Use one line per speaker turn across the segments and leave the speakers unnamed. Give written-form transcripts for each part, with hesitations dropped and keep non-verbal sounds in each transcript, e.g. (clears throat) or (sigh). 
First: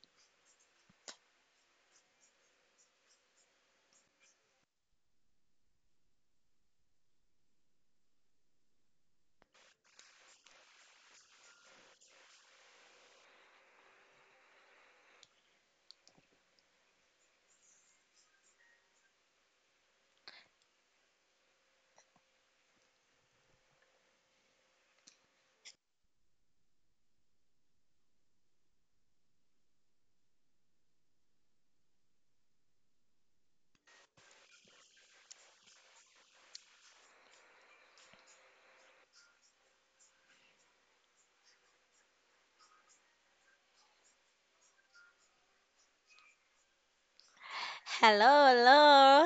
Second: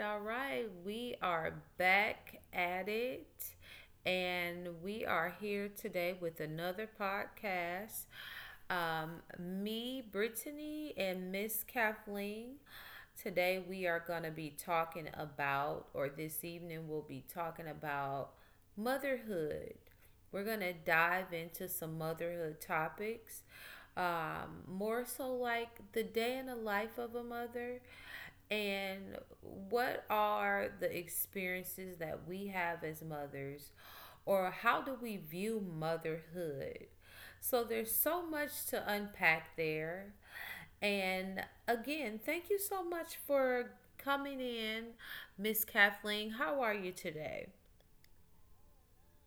all right. We are back at it. And we are here today with another podcast. Me, Brittany, and Miss Kathleen. Today we are going to be talking about, or this evening we'll be talking about motherhood. We're going to dive into some motherhood topics, more so like the day in the life of a mother, and what are the experiences that we have as mothers, or how do we view motherhood. So there's so much to unpack there. And again, thank you so much for coming in. Miss Kathleen, how are you today?
Hello,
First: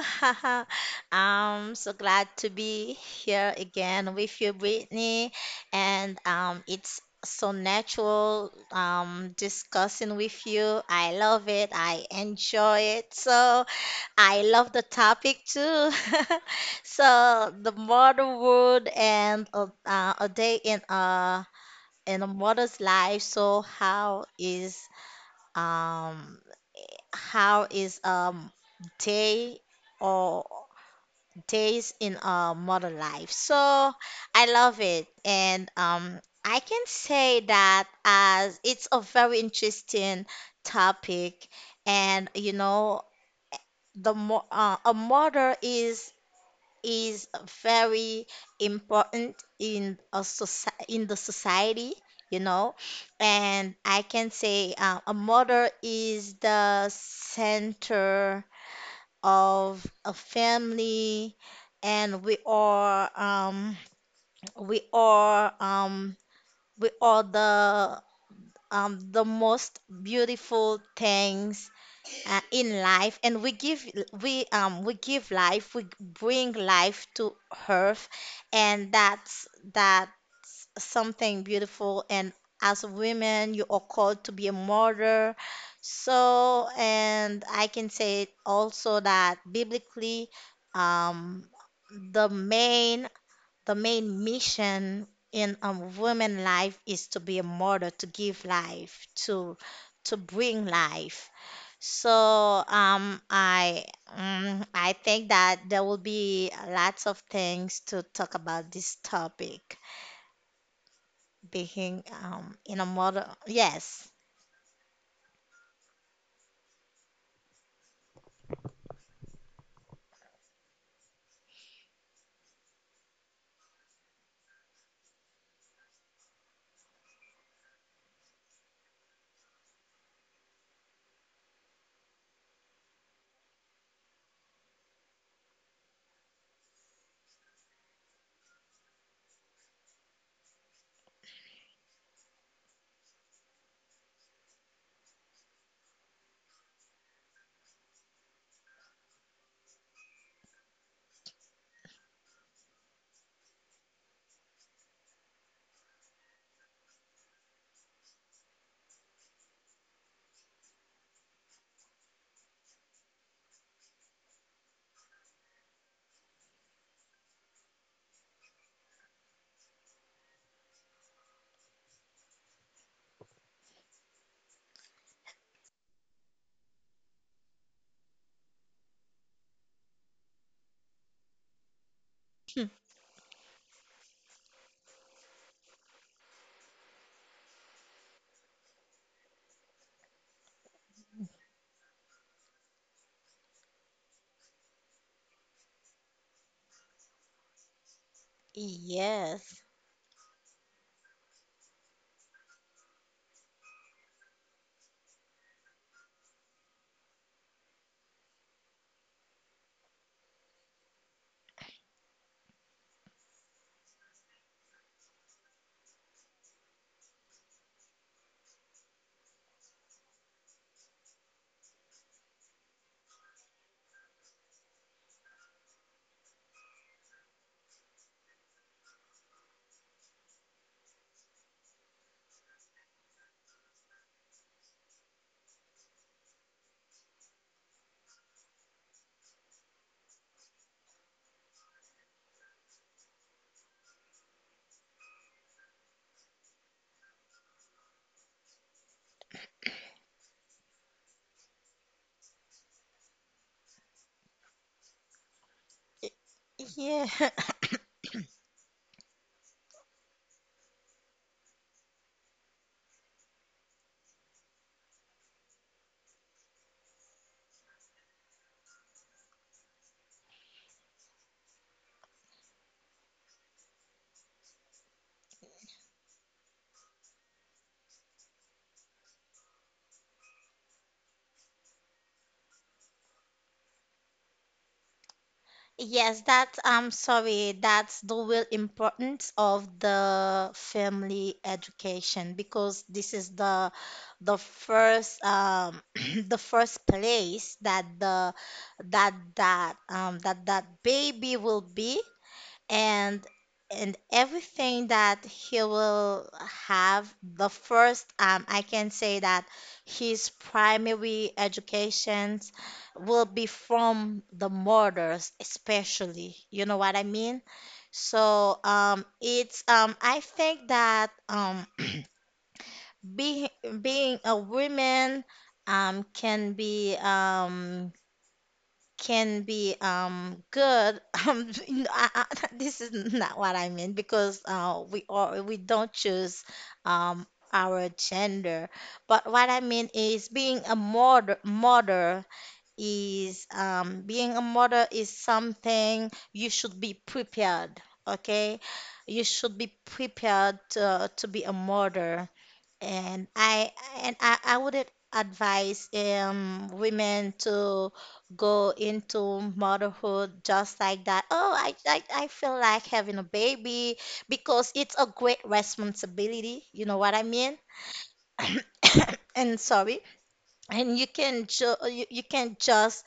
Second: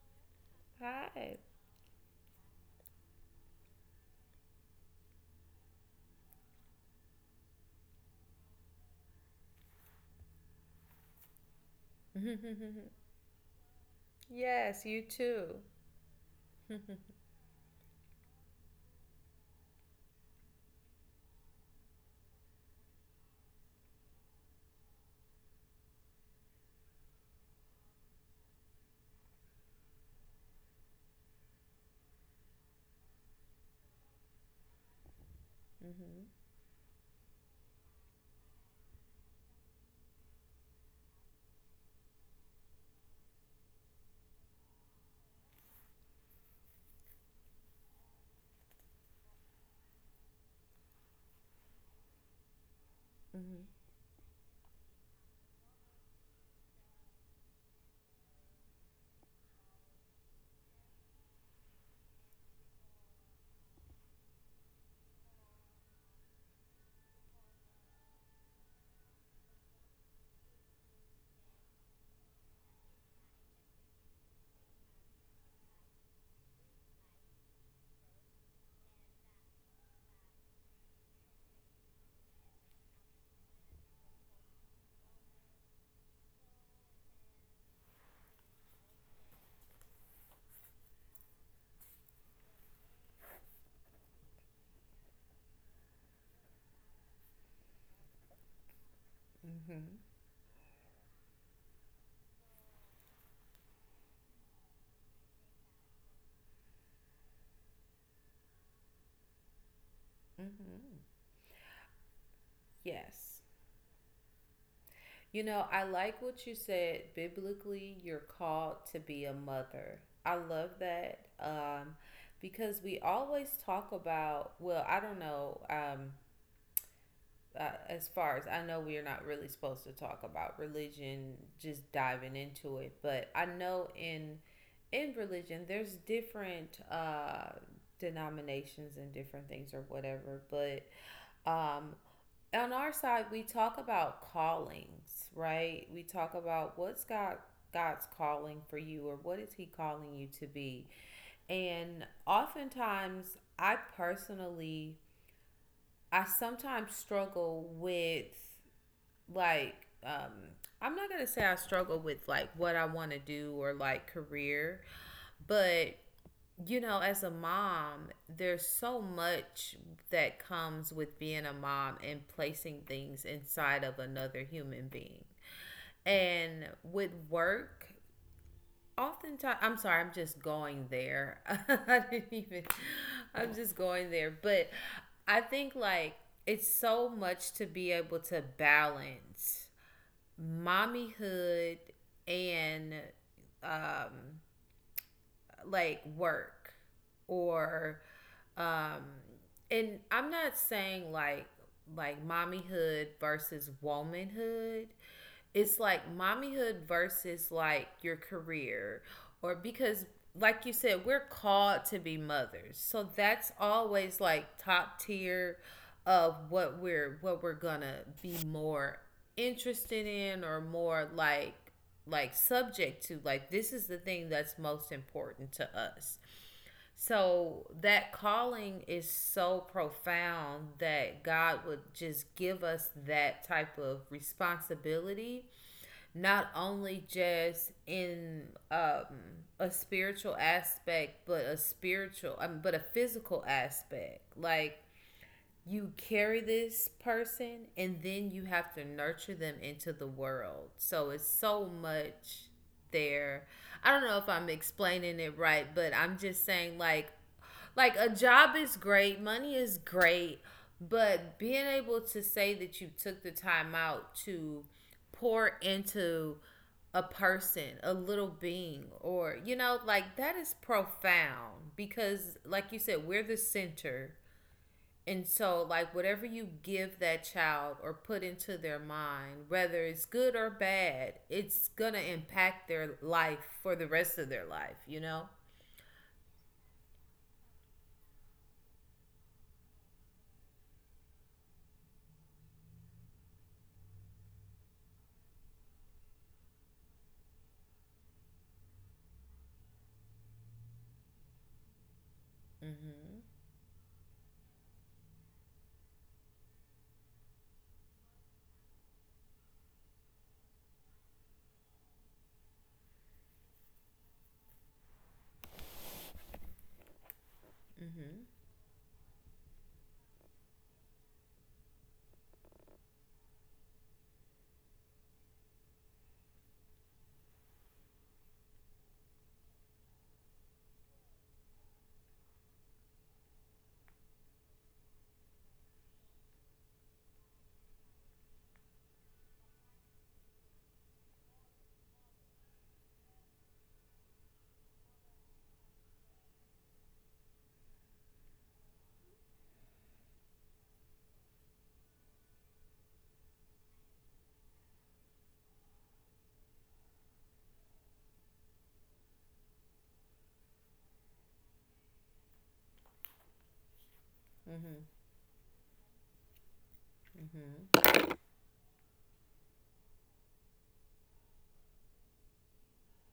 hello. (laughs)
Hi.
I'm so glad to be here again with you, Brittany. And it's so natural, discussing with you. I love it. I enjoy it. So I love the
Yes, you
topic
too.
too. (laughs) So the motherhood and a day in a mother's life. So um how is day or days in a modern life? So I love it, and I can say that as it's a very interesting topic, and the mo a mother is very important in the society, you know. And I can say, a mother is the center of a family, and we are um, we are the, the most beautiful things, in life, and we give life we bring life to earth, and that's something beautiful. And as a woman, you are called to be a mother. So and I can say also, that biblically, um the main, mission in a woman life is to be a mother, to give life, to bring life. So I, I think that there will be lots of things to talk about this topic.
Hmm.
Being, in a model,
Yes.
yes,
You know, I like what you said. Biblically, you're called to be a mother. I love that, because we always talk about, well, I don't know, as far as I know, we are not really supposed to talk about religion, just diving into it. But I know in religion, there's different denominations and different things or whatever. But um, on our side we talk about callings, right? We talk about what's God, God's calling for you, or what is He calling you to be. And oftentimes I personally, I sometimes struggle with, like, um I'm not gonna say I struggle with like what I want to do or like career, but you know, as a mom, there's so much that comes with being a mom and placing things inside of another human being. And with work, oftentimes, I'm sorry, I'm just going there. (laughs) I didn't even, I'm just going there. But I think, like, it's so much to be able to balance mommyhood and, um, like, work or,
(laughs)
um,
yes,
and I'm not saying like mommyhood versus womanhood. It's like mommyhood versus like your career. Or, because like you said, we're called to be mothers. So that's always like top tier of what we're gonna be more interested in, or more like subject to, like, this is the thing that's most important to us. So that calling is so profound that God would just give us that type of responsibility, not only just in, a spiritual aspect, but a spiritual, but a physical aspect. Like you carry this person and then you have to nurture them into the world. So it's so much there. I don't know if I'm explaining it right, but I'm just saying,
yeah.
like a job is great, money is great, but being able to say that you took the time out to pour into a person, a little being, or, you know, like that is profound, because like you said, we're the center. And so, like, whatever you give that child or put into their mind, whether it's good or bad, it's going to impact their life for the rest of their life, you know?
Yes, that's, I'm sorry, that's the real importance of the family education, because this is the first, (clears throat) the first place that the that that that that baby will be,
Mm-hmm.
and and everything that he will have the first, I can say that his primary educations will be from the murders, especially. You know what I mean? So, it's, I think that, (clears throat) being being a woman, um, can be um, can be, good. (laughs) No, (laughs) this is not what I mean, because we don't choose, um our gender. But what I mean is being a mother is, being a mother is something you should be prepared, okay? You should be prepared to be a mother. And I and I, I wouldn't advise, women to go into motherhood just like that. Oh, I feel like having a baby, because it's a great responsibility. You know what I mean? (coughs) And sorry, and you can just,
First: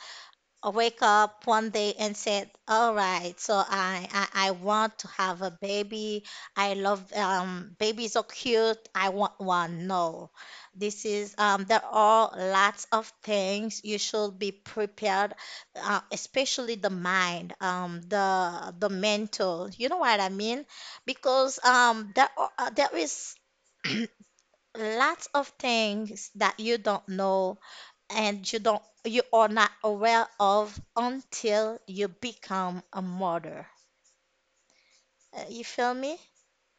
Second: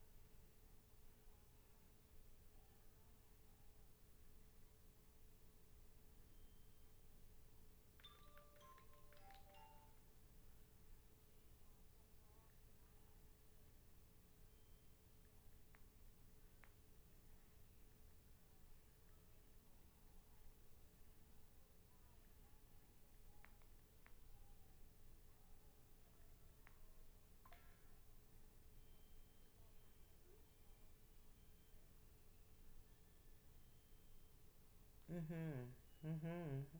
I wake up one day and said, "All right, so I want to have a baby. I love, babies are cute. I want one." No, this is, there are lots of things you should be prepared, especially the mind, the mental. You know what I mean? Because, there is (clears throat) lots of things that you don't know, and you are not aware of until you become a mother. You feel
Mm-hmm.
me?
Mm-hmm.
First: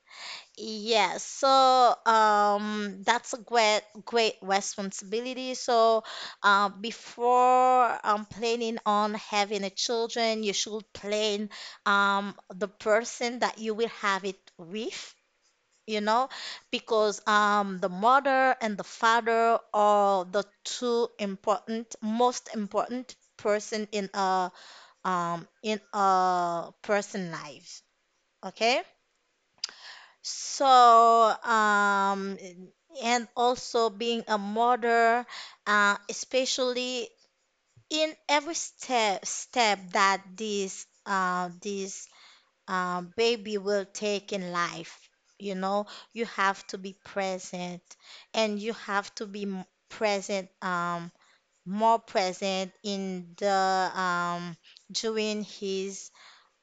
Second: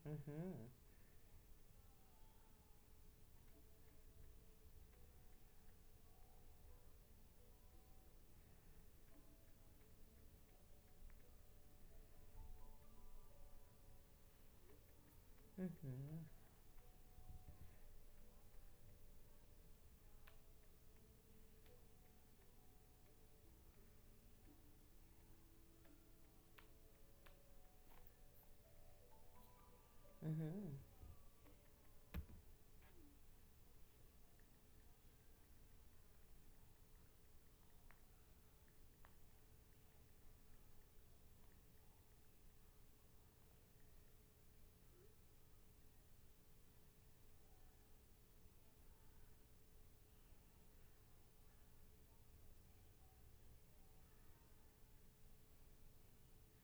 Mm-hmm.
Yes, so, that's a great responsibility. So, before, planning on having a children, you should plan, the person that you will have it with, you know, because, the mother and the father are the two important, most important person in a, in a person life. Okay, so, um, and also, being a mother, especially in every step that this baby will take in life. You know, you have to be present, and you have to be, present, more present in the, um, during his,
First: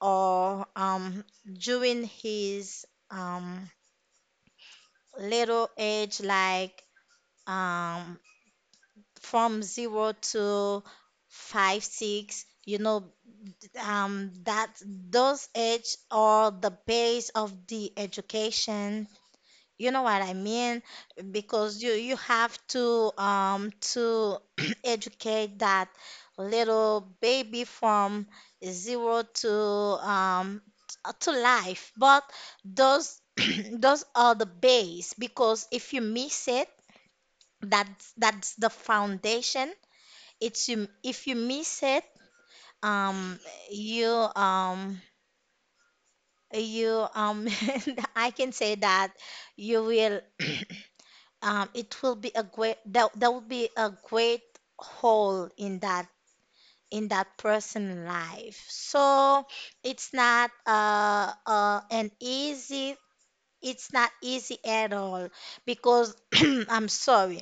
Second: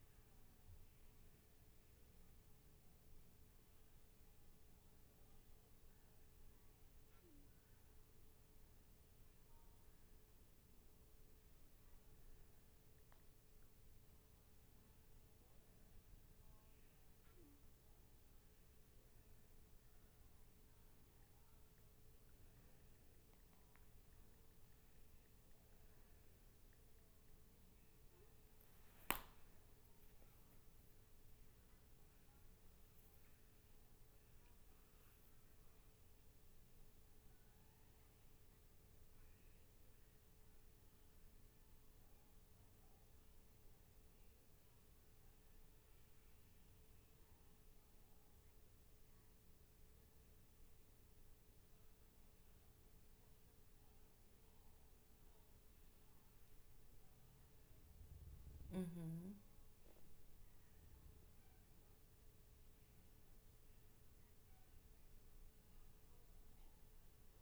or, during his, um, little age, like, um, from zero to five, six. You know, that those age are the base of the education. You know what I mean? Because you have to, to (clears throat) educate that little baby from zero to, um t- to life. But those (clears throat) those are the base, because if you miss it, that's the foundation. It's you, if you miss it, um you um you (laughs) I can say that, you will it will be a great, there will be a great hole in that person's life. So it's not uh, uh, an easy it's not easy at all, because (clears throat) I'm sorry.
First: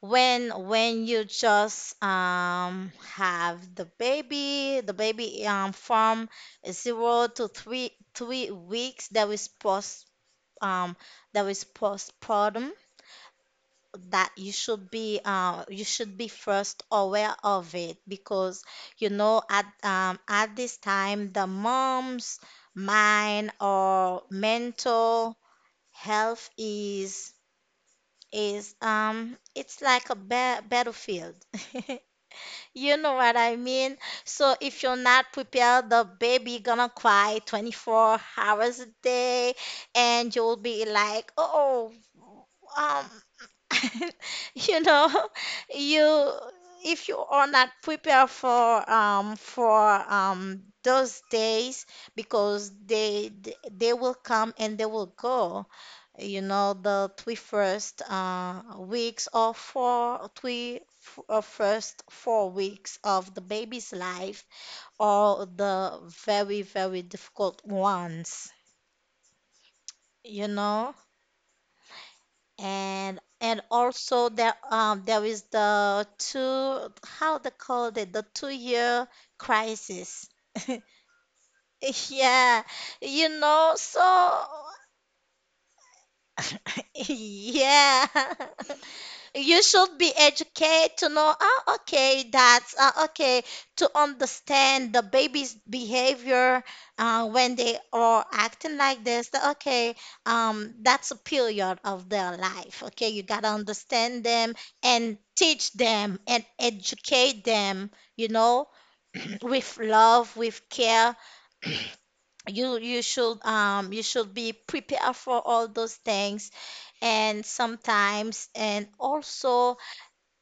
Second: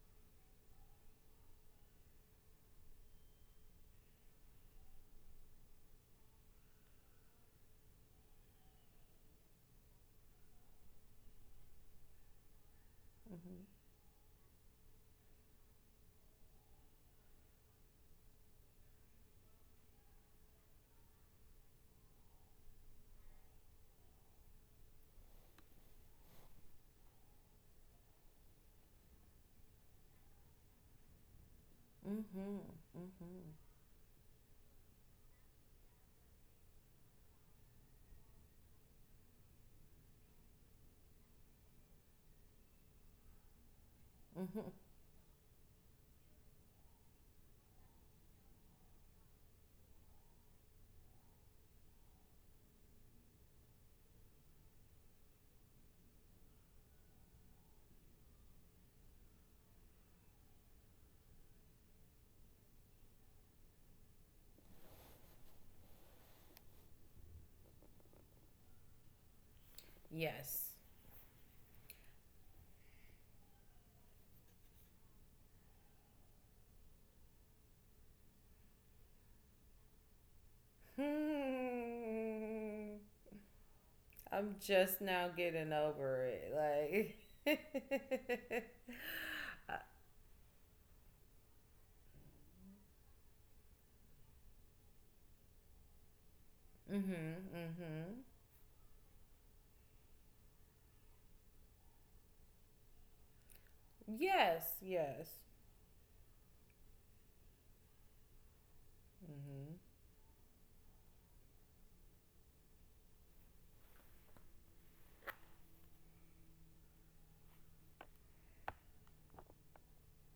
When you just, have the baby, from zero to three weeks, um, that is postpartum, that you should be first aware of it, because you know at, at this time the mom's mind or mental health is, it's like a battlefield. (laughs) You know what I mean? So if you're not prepared, the baby gonna cry 24 hours a day, and you'll be like, oh, um (laughs) you know, you if you are not prepared for those days, because they will come and they will go. You know, the three first, weeks, or first 4 weeks of the baby's life, are the very difficult ones. You
Yes.
know. And also, there, there is the two how they called it, the 2-year crisis. (laughs) Yeah, you
(laughs)
know,
Hmm.
so,
I'm just now getting over
(laughs)
it. Like.
yeah. (laughs)
(laughs)
You should be educated to know, oh, okay, that's, okay, to understand the baby's behavior, when
Mhm.
they are
Mhm.
acting like this. That, okay, that's a period of their life. Okay, you gotta understand them
Yes.
and
Yes.
teach them and educate them, you know, (clears throat) with
Mhm.
love, with care. You should, you should be prepared for all those things. And sometimes, and also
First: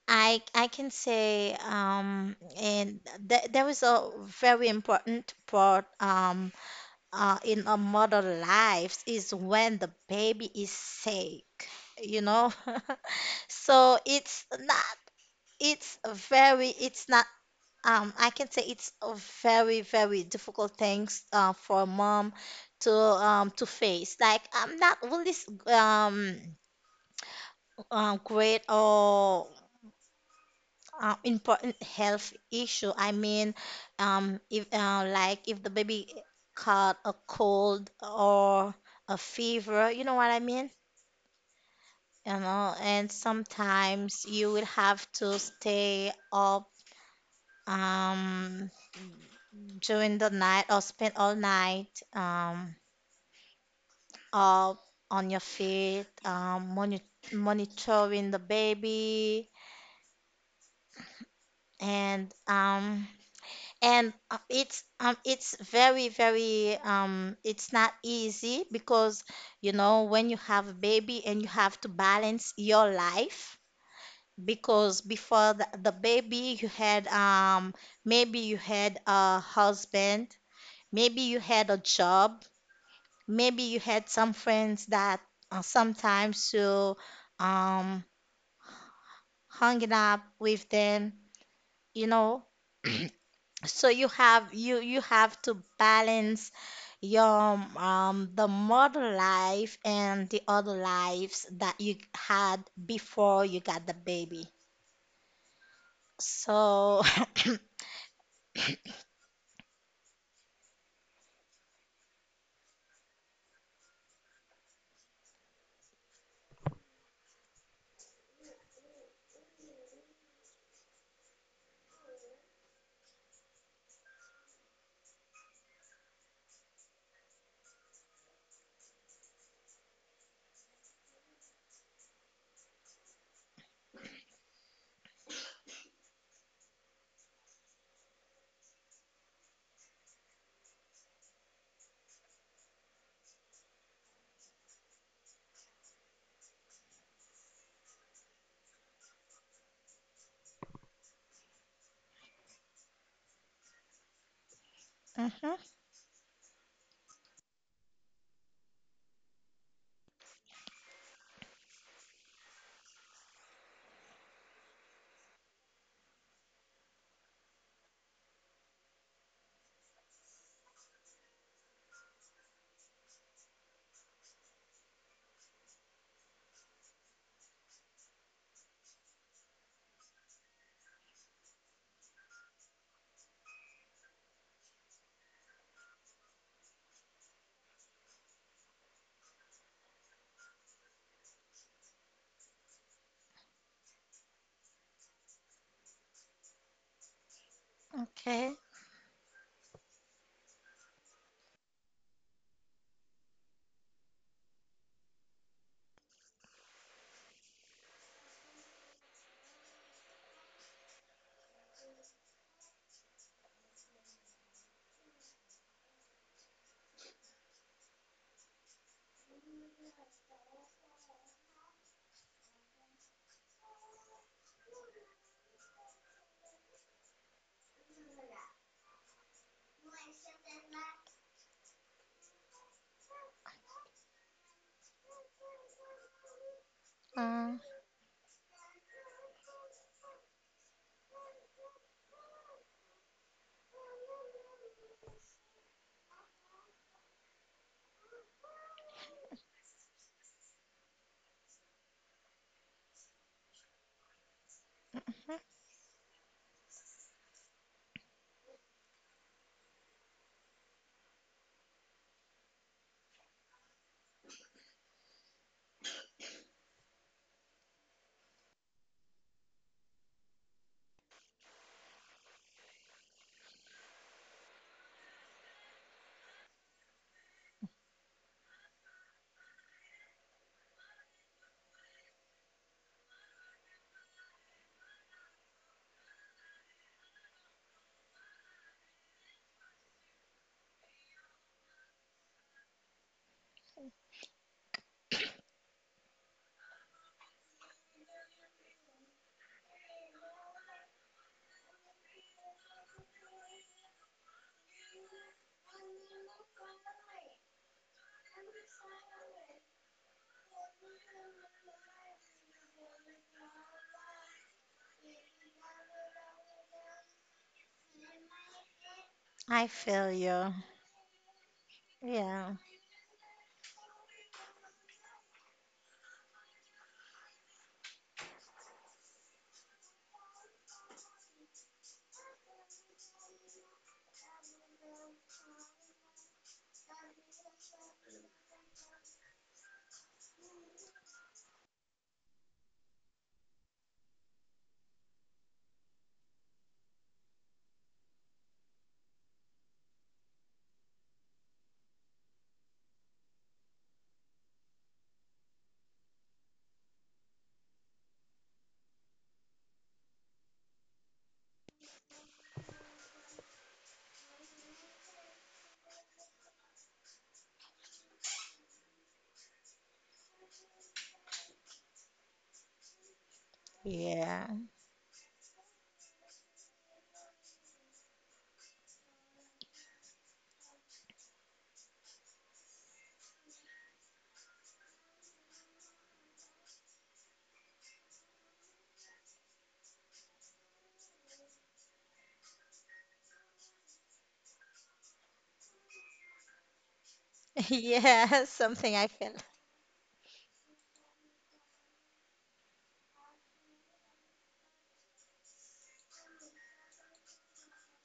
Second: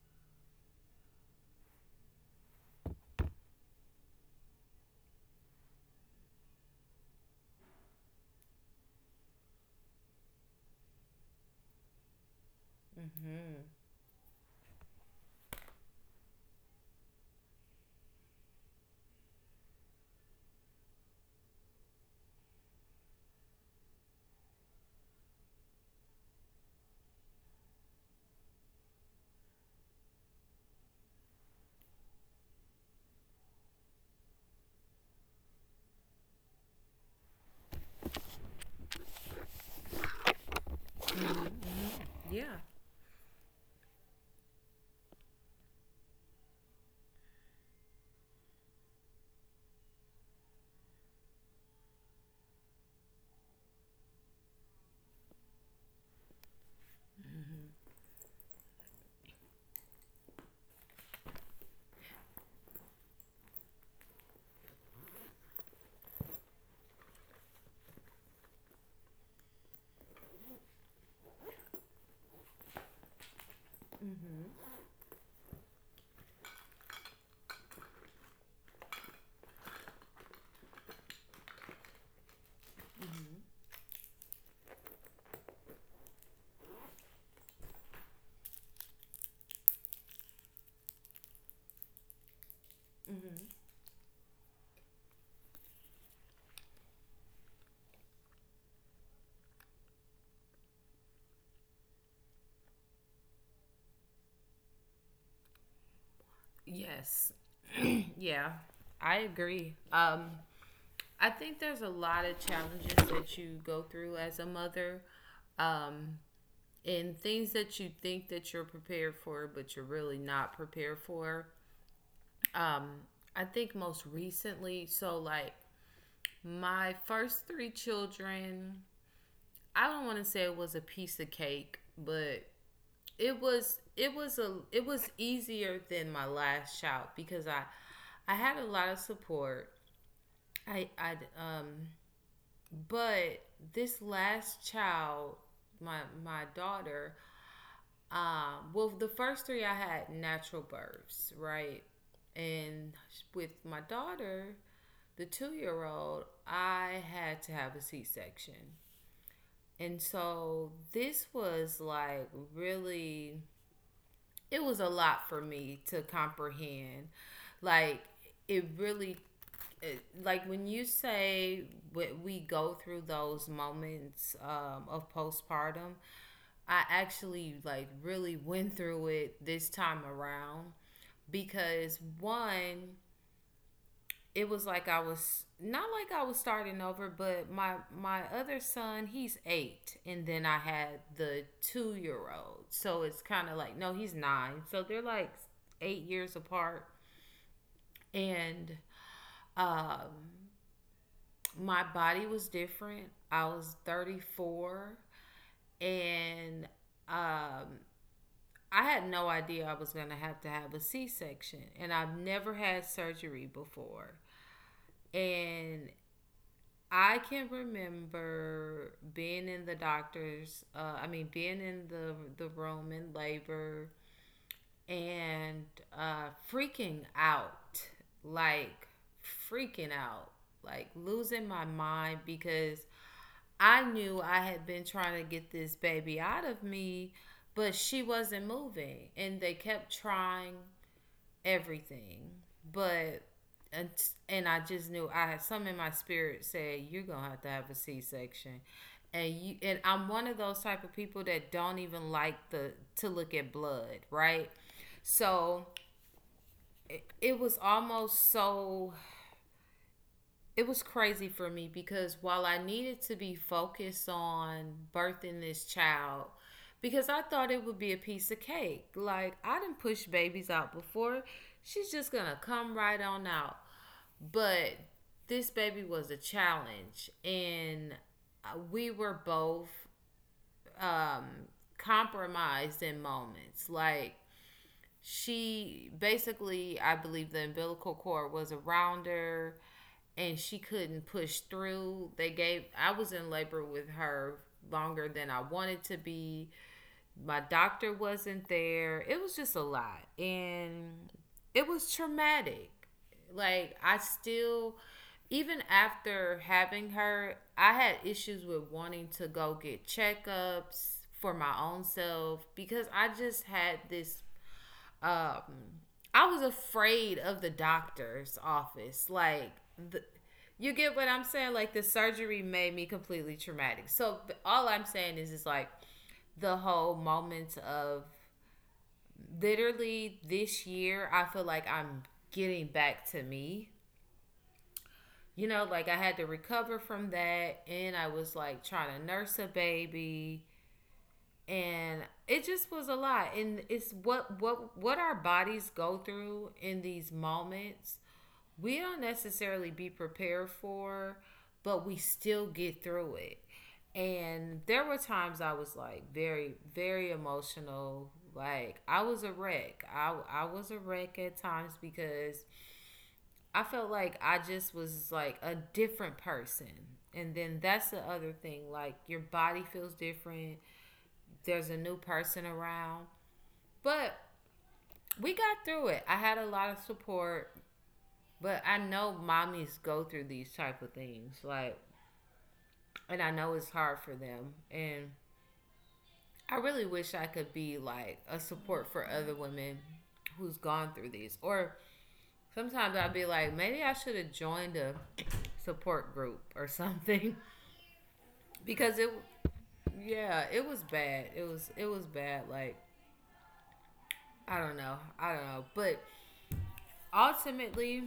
I can say, and that was a very important part, in a mother lives is when the baby is sick, you know. (laughs)
Mhm.
So it's a very, it's not I can say it's a very difficult things, for a mom to, to face. Like I'm not really, great or, important health issue. I mean, if, like if the baby caught a cold or a fever. You know what I mean? You
Yeah.
know, and sometimes you will have to stay up, um during the night, or spend all night, um up on your feet, monitoring the baby, and and, it's very very, it's not easy, because you know, when you have a baby and you have to balance your life, because before the baby you had, maybe you had a husband, maybe you had a job, maybe you had some friends that, sometimes you, um hanging up with them, you know. So you have to balance your, the modern life, and the other lives that you had before you got the baby. So (coughs)
Yes.
(clears throat)
(clears throat) Yeah, I agree. I think there's a lot of challenges that you go through as a mother, um, and things that you think that you're prepared for, but you're really not prepared for. Um, I think most recently, so like, my first three children, I don't want to say it was a piece of cake, but it was, it was a it was easier than my last child, because I had a lot of support. I um but this last child, my daughter, well, the first three I had natural births, right? And with my daughter, the
Mhm.
2-year-old, I had to have a C-section. And so this was like really, it was a lot for me to comprehend. Like, it really, like when you say we go through those moments of postpartum, I actually, like, really went through it this time around, because one, it was like I was not like I was starting over. But my other son, he's eight, and then I had the 2-year old, so it's kind of like, no, he's nine. So they're like 8 years apart.
Okay,
And um my body was different. I was 34, and um I had no idea I was going to have a C-section, and I've never had surgery before. And I can remember being in the doctor's, I mean being in the room in labor, and freaking out, like freaking out, like losing my mind, because I knew I had been trying to get this baby out of me,
um,
but she wasn't moving. And they kept trying everything. But, and, and I just knew I had some in my spirit, said, you're going to have a C section. And you, and I'm one of those type of people that don't even like the, to look at blood, right? So it was almost so, it was crazy for me because while I needed to be focused on birthing this child, because I thought it would be a piece of cake. Like, I didn't push babies out before. She's just gonna come right on out. But this baby was a challenge, and we were both um, compromised in moments. Like, she basically, I believe, the umbilical cord was around her, and she couldn't push through. They gave. I was in labor with her longer than I wanted to be. My doctor wasn't there. It was just a lot, and it was traumatic. Like, I still, even after having her, I had issues with wanting to go get checkups for my own self, because I just had this, um I was afraid of the doctor's office. Like
I
the,
feel you.
you get what I'm saying? Like the surgery
Yeah,
made me completely traumatic. So all I'm saying is like, the whole moment of, literally this year I feel like I'm getting back to me. You know, like, I had to recover from that, and I was like trying to nurse a baby, and it just was a lot. And it's what, what our bodies go through in these moments, we don't necessarily be prepared for, but we still get through it. And there were times I was like very, very emotional. Like I was a wreck. I was a wreck at times, because I felt like I just was like a different person. And then that's the other thing. Like your body feels different. There's a new person around. But
yeah.
we got through it. I had a lot of support. But I know mommies go through these type of things, like, and I know it's hard for them. And I really wish I could be like a support for other women who's gone through these. Or sometimes I'd be like, maybe I should have joined a support group or something,
(laughs) Yeah,
(laughs)
something
because
I
it,
feel.
yeah, it was bad. It was, it was bad. Like, I don't know, I don't know. But ultimately,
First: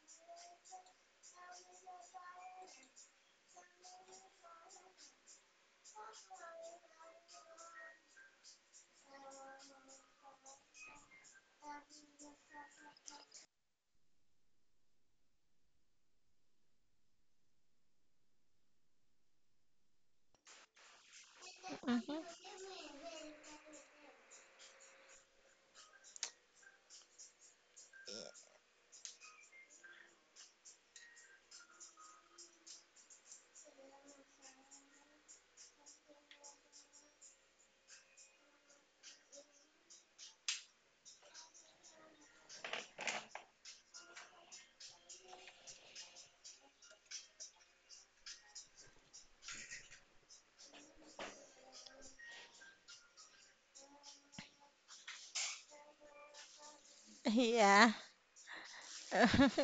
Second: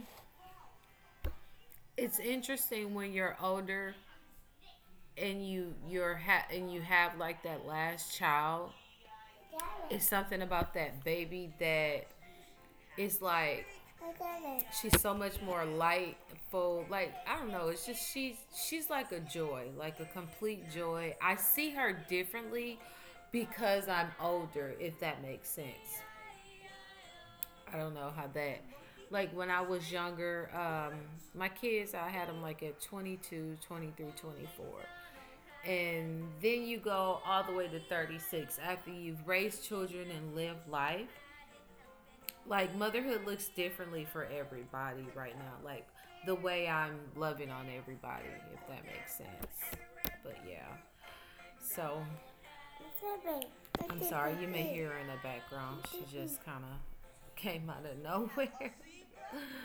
it's interesting when you're older, and you have like that last child, it's something about that baby, that it's like, she's so much more lightful. Like, I don't know, it's just, she's like a joy, like a complete joy. I see her
Mhm.
differently because I'm older, if that makes sense. I don't know how that, like when I was younger, my kids, I had them like at 22, 23, 24, and then you go all the way to 36 after you've raised children and lived life. Like, motherhood looks differently for everybody. Right now, like, the way I'm loving on everybody, if that makes sense. But yeah. So, I'm sorry, you may hear her in the background, she just kind of came out
Yeah.
of (laughs) nowhere.
(laughs)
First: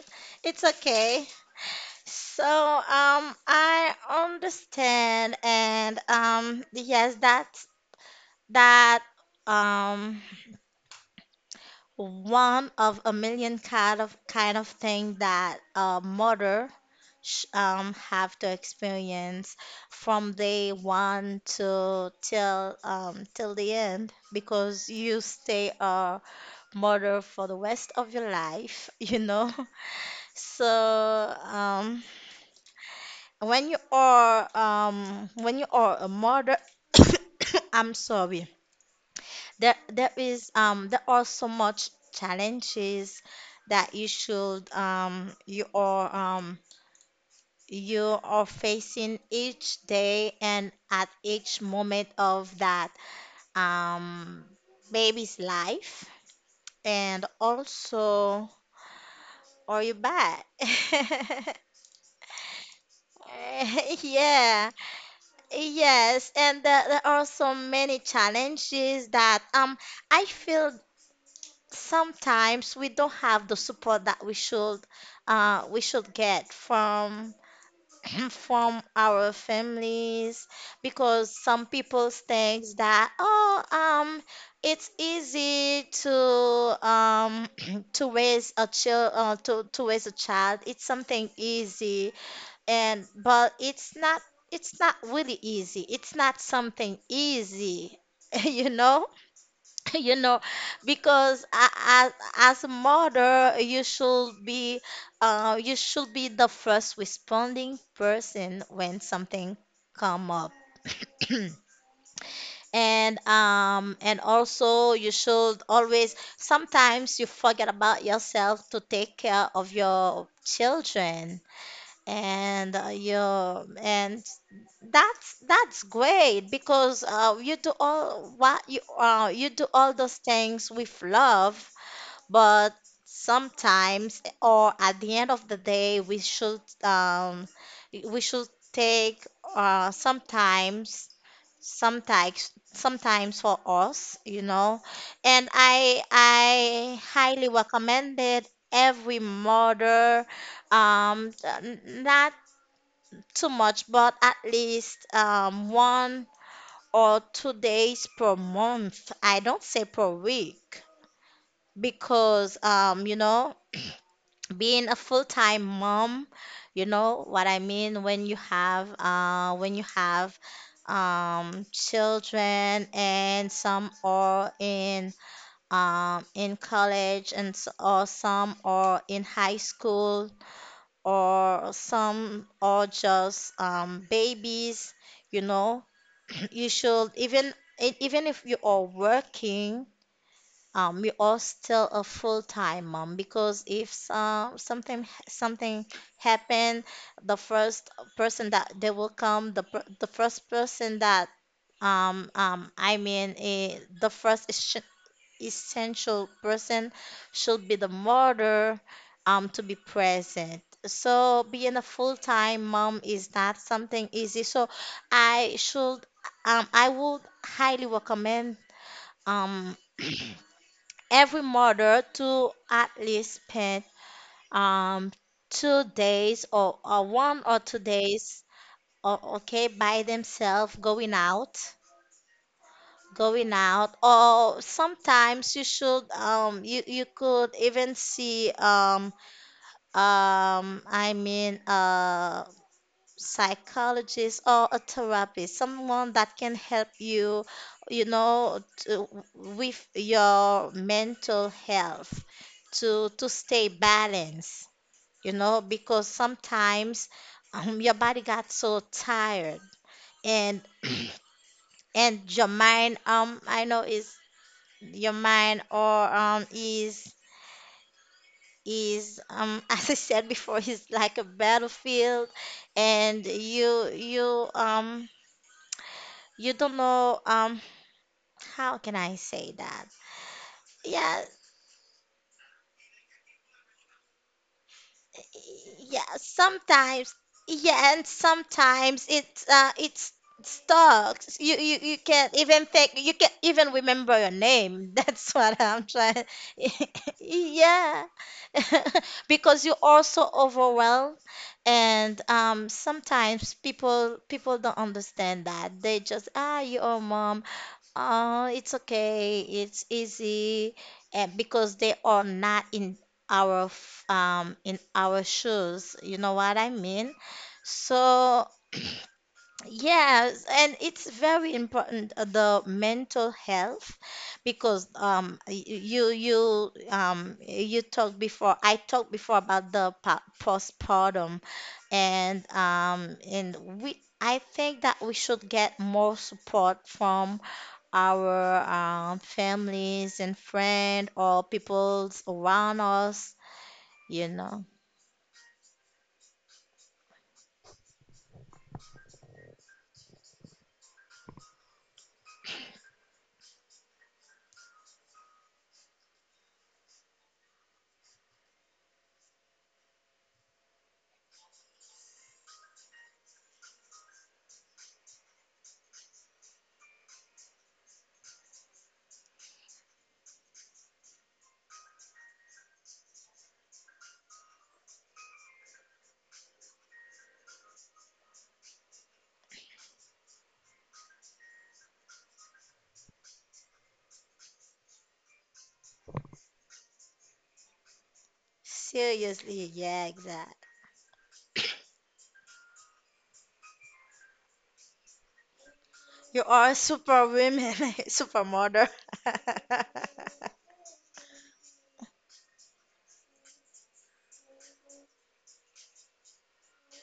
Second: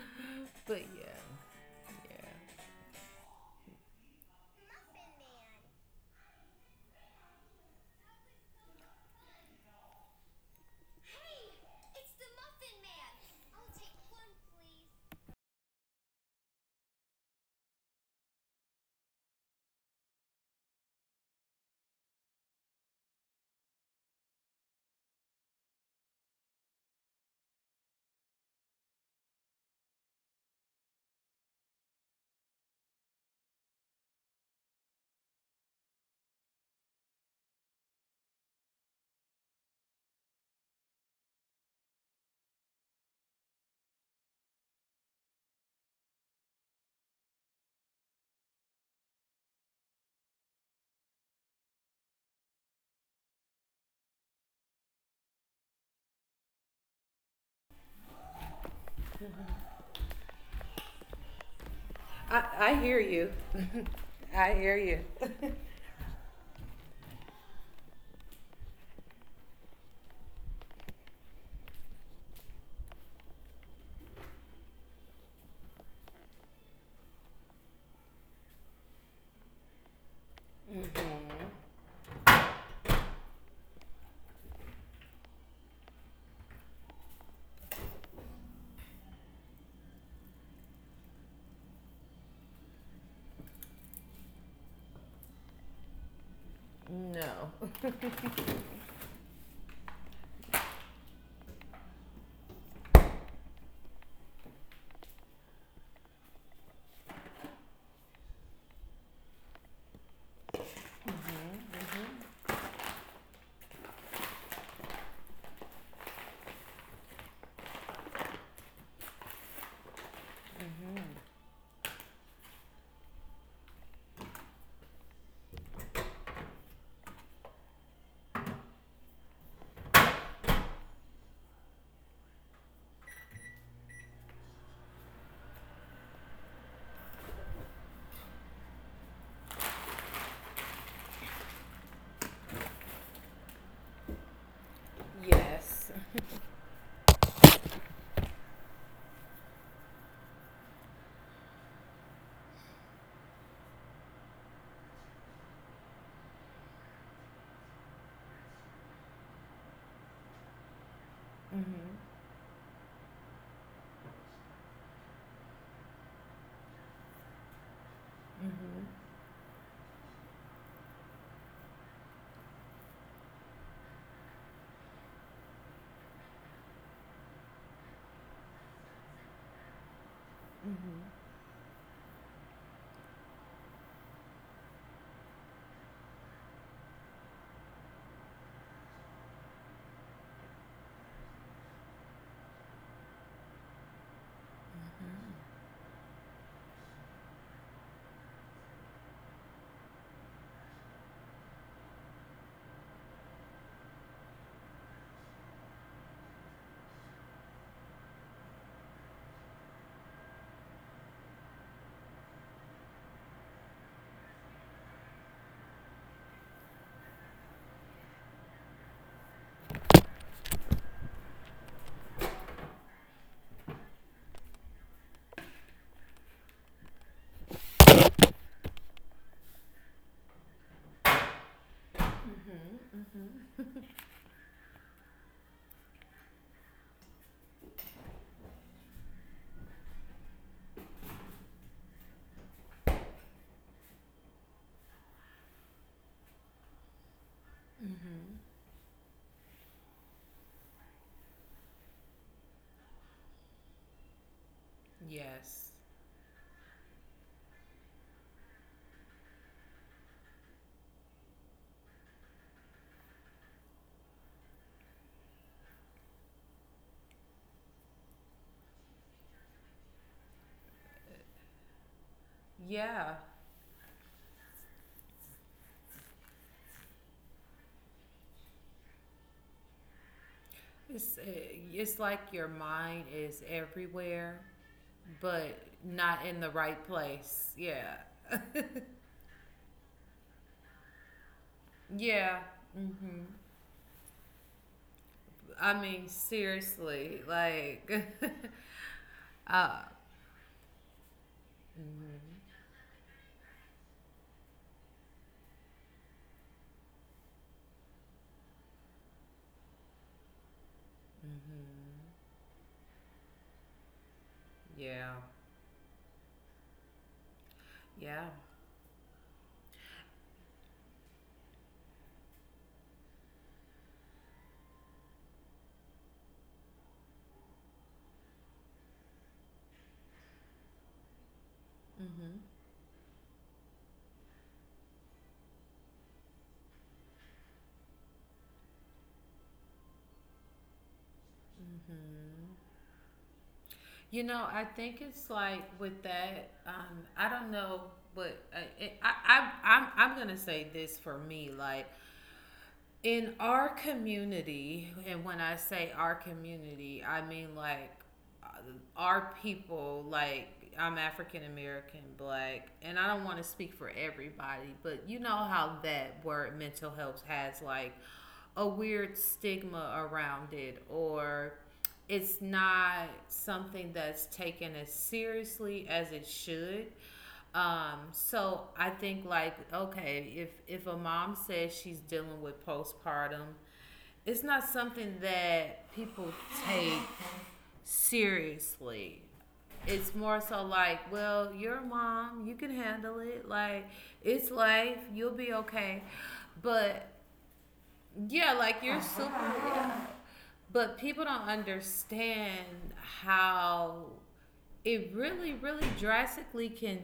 It's
But
okay.
yeah. Yeah.
So, I understand, and, yes, that, that um one of a million kind of thing that a mother, sh have to experience from day one to, till the end, because you stay a mother for the rest of your life, (laughs) you know. So, um when you are a mother, (coughs) I'm sorry. There is, there are so much challenges that, you are facing each day, and at each moment of that, um baby's life. And also, are you back? (laughs)
I hear you.
Eh, (laughs)
I
yeah,
hear you.
yes, and there are so many challenges that, I feel sometimes we don't have the support that we should get from (clears throat) from our families, because some people think that, oh, it's easy to, (clears throat) to raise a child, to raise a child, it's something easy, and but, it's not really easy, it's not
(laughs)
something
No.
easy. (laughs) You know. (laughs) You know. Because, as a mother you should be, you should be the first responding person when something come up. (clears throat) And, and also, you should always, sometimes you forget about yourself to take care of your children, and, yeah, and that's great, because, you do all what, you do all those things with love. But sometimes, or at the end of the day, we should, we should take, sometimes, sometimes for us, you know. And
Yes.
I highly recommend it, every mother, um n- not too much, but at least, 1 or 2 days per month. I don't say per week
Mm-hmm.
because, being a full-time mom, you know what I mean
Mm-hmm.
when you have children, and some are in college and or some are in high school,
Mm-hmm.
or some are just babies you know You should even even if you are working, you are still a full-time mom, because if something happened, the first person that they will come, the first person that the first essential person should be the mother, to be present. So being a full-time mom is not something easy. So I should, I would highly recommend, um, (clears throat) every mother to at least spend, um, 2 days, or 1 or 2 days, okay, by themselves, going out. Or sometimes you should, you could even see, a psychologist or a therapist, someone that can help you, you know with your mental health, to stay balanced, you know,
Yes.
because sometimes, your body got so tired, and (clears throat) and your mind, I know is your mind or is (laughs) as I said before, is like a battlefield.
Yeah.
And you don't know, how can I say that?
It's,
Yeah.
it's like your mind is everywhere, but
Yeah,
not in the right
sometimes.
place. Yeah.
Yeah, and sometimes it's stuck. You
Yeah.
can't even think. You
Hmm.
can't even remember your name. (laughs) That's what
I
I'm
mean,
trying.
seriously,
(laughs)
like,
Yeah.
(laughs)
(laughs) Because you're
uh,
also overwhelmed, and sometimes people don't understand that. They just, you're a mom. Oh, it's okay. It's easy. And because they are not in in
yeah,
our shoes. You know what I mean?
yeah.
So, (clears throat) yes, and it's very important, the mental health. Because you talked before. I talked before about the postpartum, and we I think that we should get more support from our, families and friends, or peoples around us,
You
you
know, I
know.
think it's like with that. I don't know, but it, I'm I'm gonna say this for me. Like, in our community, and when I say our community, I mean like, uh, our people, like, I'm African American, Black, and I don't want to speak for everybody, but you know how that word mental health has like a weird stigma around it, or it's not something that's taken as seriously as it should. So I think like, okay, if a mom says she's dealing with postpartum, it's not something that people take seriously.
Seriously, yeah,
It's more so
exactly.
like, well, you're a mom, you can handle it. Like, it's life, you'll be okay.
You are
But
super women. (laughs) Super
yeah, like,
mother.
you're super.
(laughs)
Yeah. But people don't understand how it really, really drastically can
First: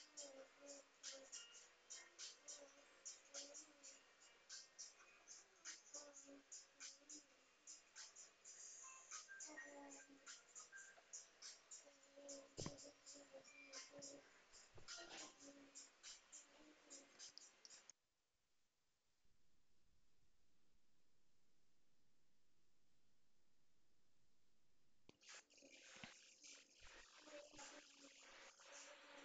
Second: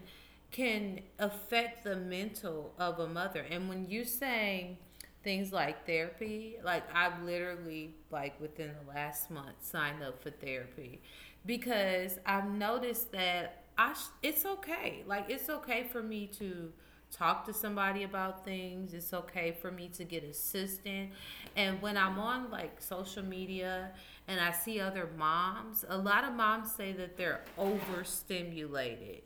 can affect the mental of a mother. And when you say things like therapy, like I've literally like within the last month signed up for therapy because I've noticed that it's okay. Like it's okay for me to talk to somebody about things. It's okay for me to get assistance. And when I'm on like social media and I see other moms, a lot of moms say that they're overstimulated.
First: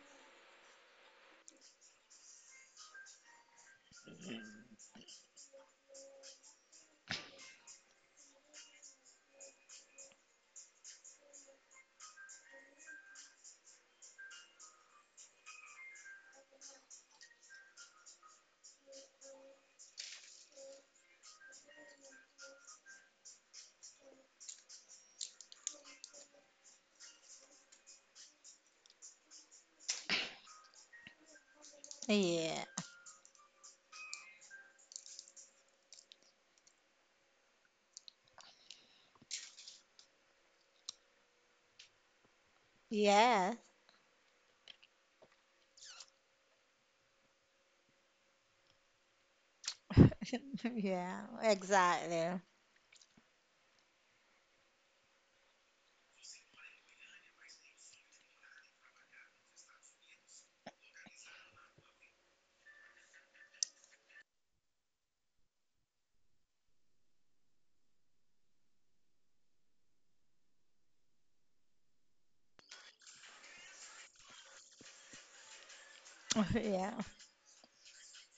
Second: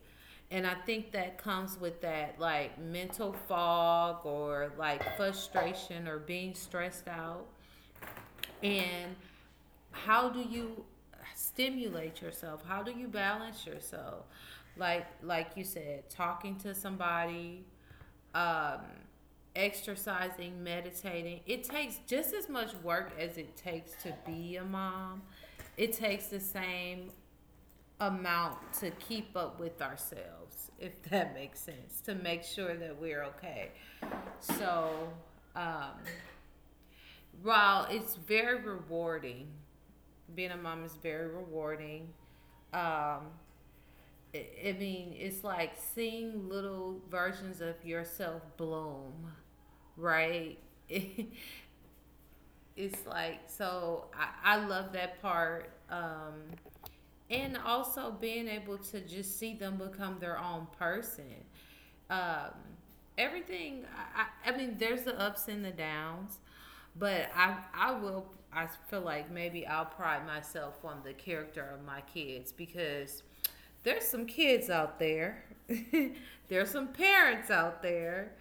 And I think that comes with that like mental fog or like frustration or being stressed out. And how do you stimulate yourself? How do you balance yourself? Like you said, talking to somebody, um, exercising, meditating. It takes just as much work as it takes to be a mom. It takes the same amount to keep up with ourselves, if (laughs) that makes sense, to make
Yeah.
sure that we're okay. So, um, while it's very rewarding, being a mom is very rewarding. Um,
Yeah.
I mean, it's like seeing little versions of yourself bloom, right?
(laughs)
(laughs)
Yeah,
It's
exactly.
like so. I love that part, and also being able to just see them become their own person. Um, everything. I mean, there's the ups and the downs, but I will. I feel like maybe I'll pride myself on the character of my kids because there's some kids out there, (laughs)
(laughs)
there's some
Yeah.
parents out there,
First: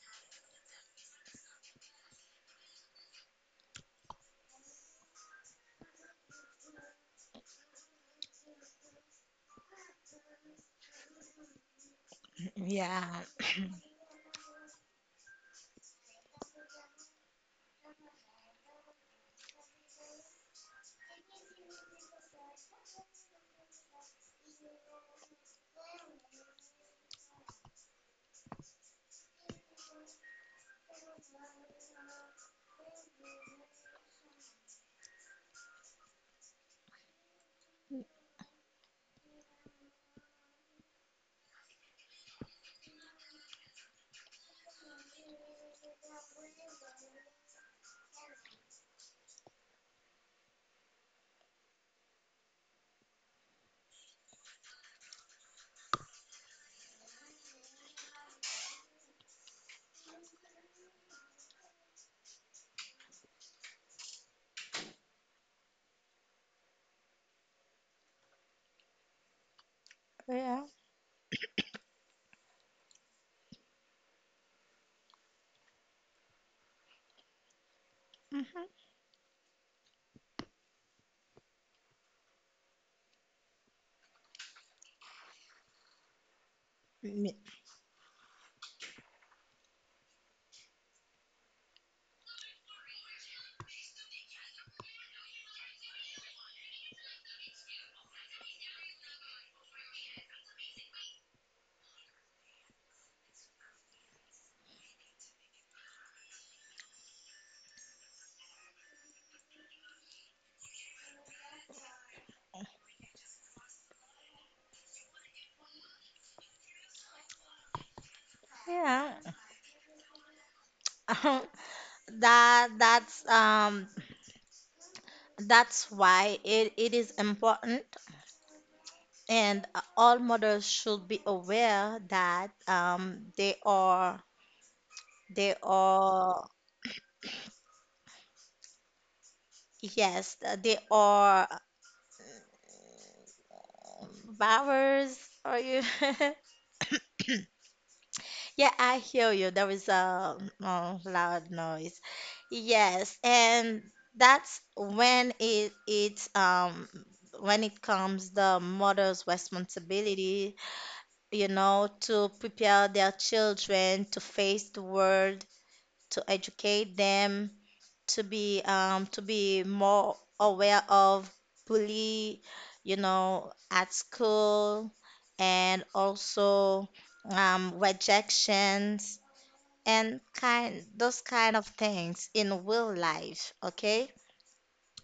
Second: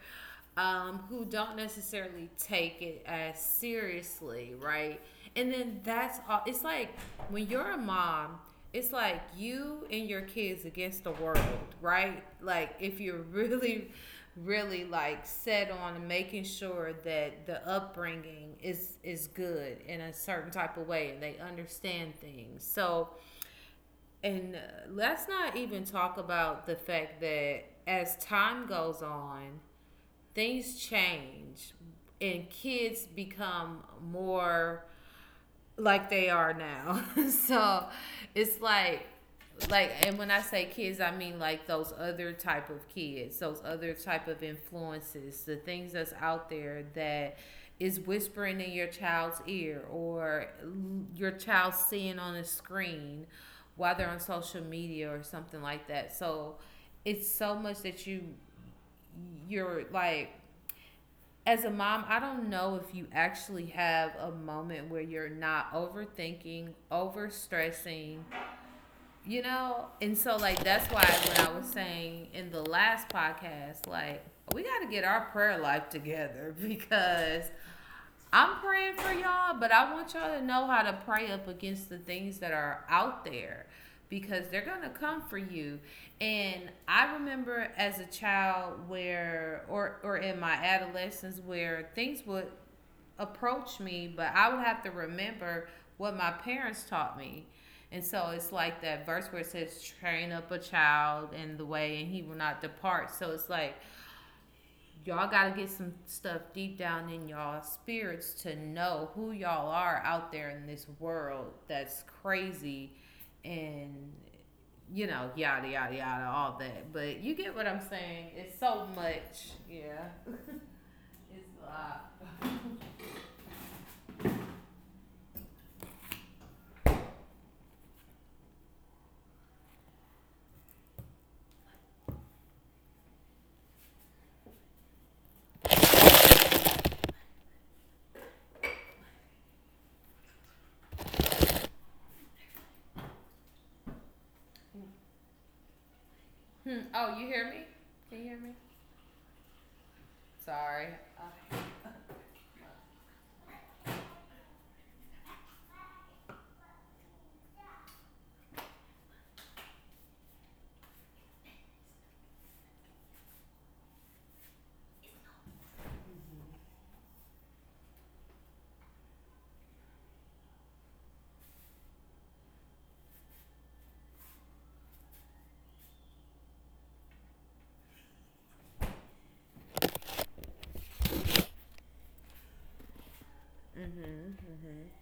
who don't necessarily take it as seriously, right? And then that's all. It's like when you're a mom, it's like you and your kids against the world, right? Like if
Yeah.
you're (laughs) really, really like set on making sure that the upbringing is good in a certain type of way and they understand things. So, and let's not even talk about the fact that as time goes on, things change and kids become more like they are now. (laughs) So it's like and when I say kids, I mean like those other type of kids, those other type of influences, the things that's out there that is whispering in your child's ear or your child seeing on a screen while they're on social media or something like that. So it's so much that you're like, as a mom, I don't know if you actually have a moment where you're not overthinking, overstressing, you know? And
(coughs)
so,
Yeah.
like, that's why when I was saying in the last podcast, like, we got to get our prayer life together (laughs) because I'm praying for y'all, but I want y'all to know how to pray up against the things that are out there because they're going to come for you. And I
Hmm.
remember as a child where, or in my adolescence, where things would approach me, but I would have to remember what my parents taught me. And so it's like that verse where it says, train up a child in the way and he will not depart. So it's like y'all got to get some stuff deep down in y'all spirits to know who y'all are out there in this world that's crazy, and, you know, yada yada yada, all that, but you get what I'm saying. It's so
Yeah.
much. Yeah, (laughs) it's
(laughs)
a lot.
That that's um that's why, it is important, and all mothers should be aware that, they are, they are yes uh, they are um, bowers. Are you? (laughs)
Hmm. Oh, you hear me? Can you hear me?
Yeah, I hear you. There is a,
Sorry.
loud
Uh,
noise. Yes, and that's when, it it's when it comes the mother's responsibility, you know, to prepare their children to face the world, to educate them, to be, to be more aware of bully, you know, at school, and also, rejections, and kind those kind of things in real life, okay?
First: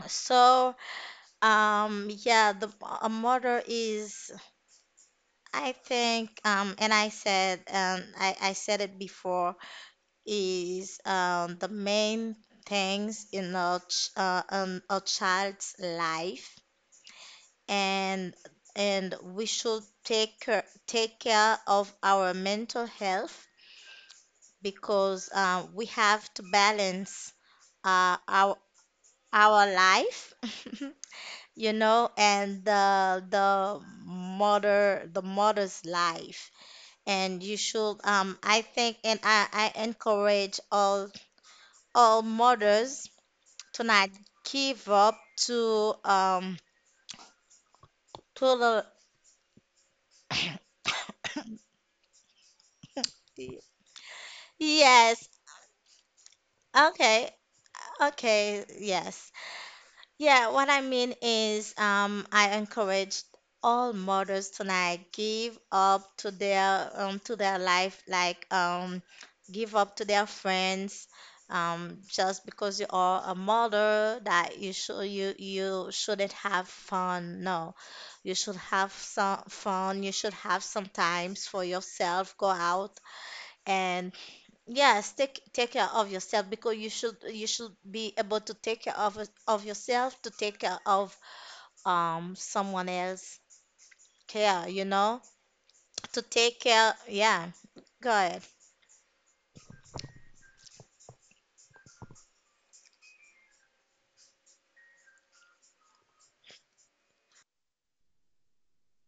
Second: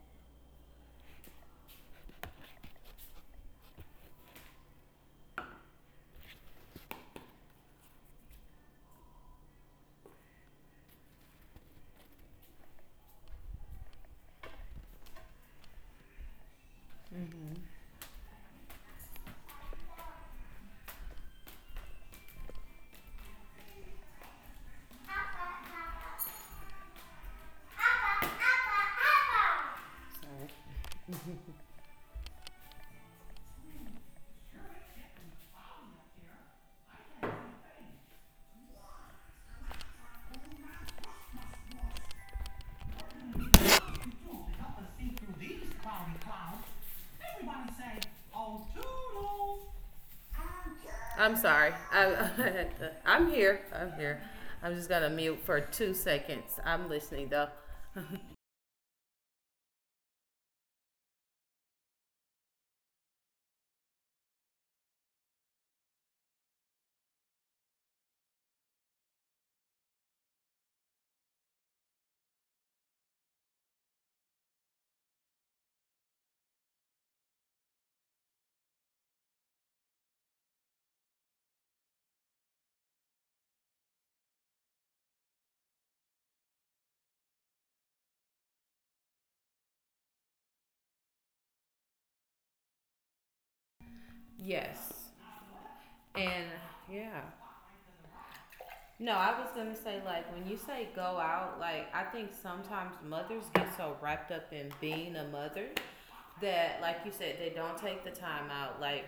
So, yeah, the a mother is, I think, and I said, I said it before, is, the main things in our a child's life, and we should take care of our mental health, because we have to balance, uh, our our life,
sorry.
(laughs) you know, and the mother's life. And you should, I think, and I encourage all mothers
You
tonight,
won't help us
give
see
up
through these
to,
cloudy clouds. Everybody say, oh,
to
toodles. I'm sorry. I, (laughs) I'm
the
here. I'm here.
(coughs)
I'm just gonna
yes.
mute for 2 seconds. I'm
Okay.
listening though.
Okay. Yes. Yeah, what I mean is, I encouraged all mothers tonight, give up to their, to their life, give up to their friends, just because you are a mother, that you should, you shouldn't have fun. No, you should have some fun. You should have some times for yourself. Go out, and yes, take care of yourself, because you should, be able to take care of, of yourself, to take care of, someone else, care, you
Yes.
know? To
And
take care,
yeah.
yeah. Go ahead.
No, I was gonna say, like, when you say go out, like, I think sometimes mothers get so wrapped up in being a mother that, like you said, they don't take the time out. Like,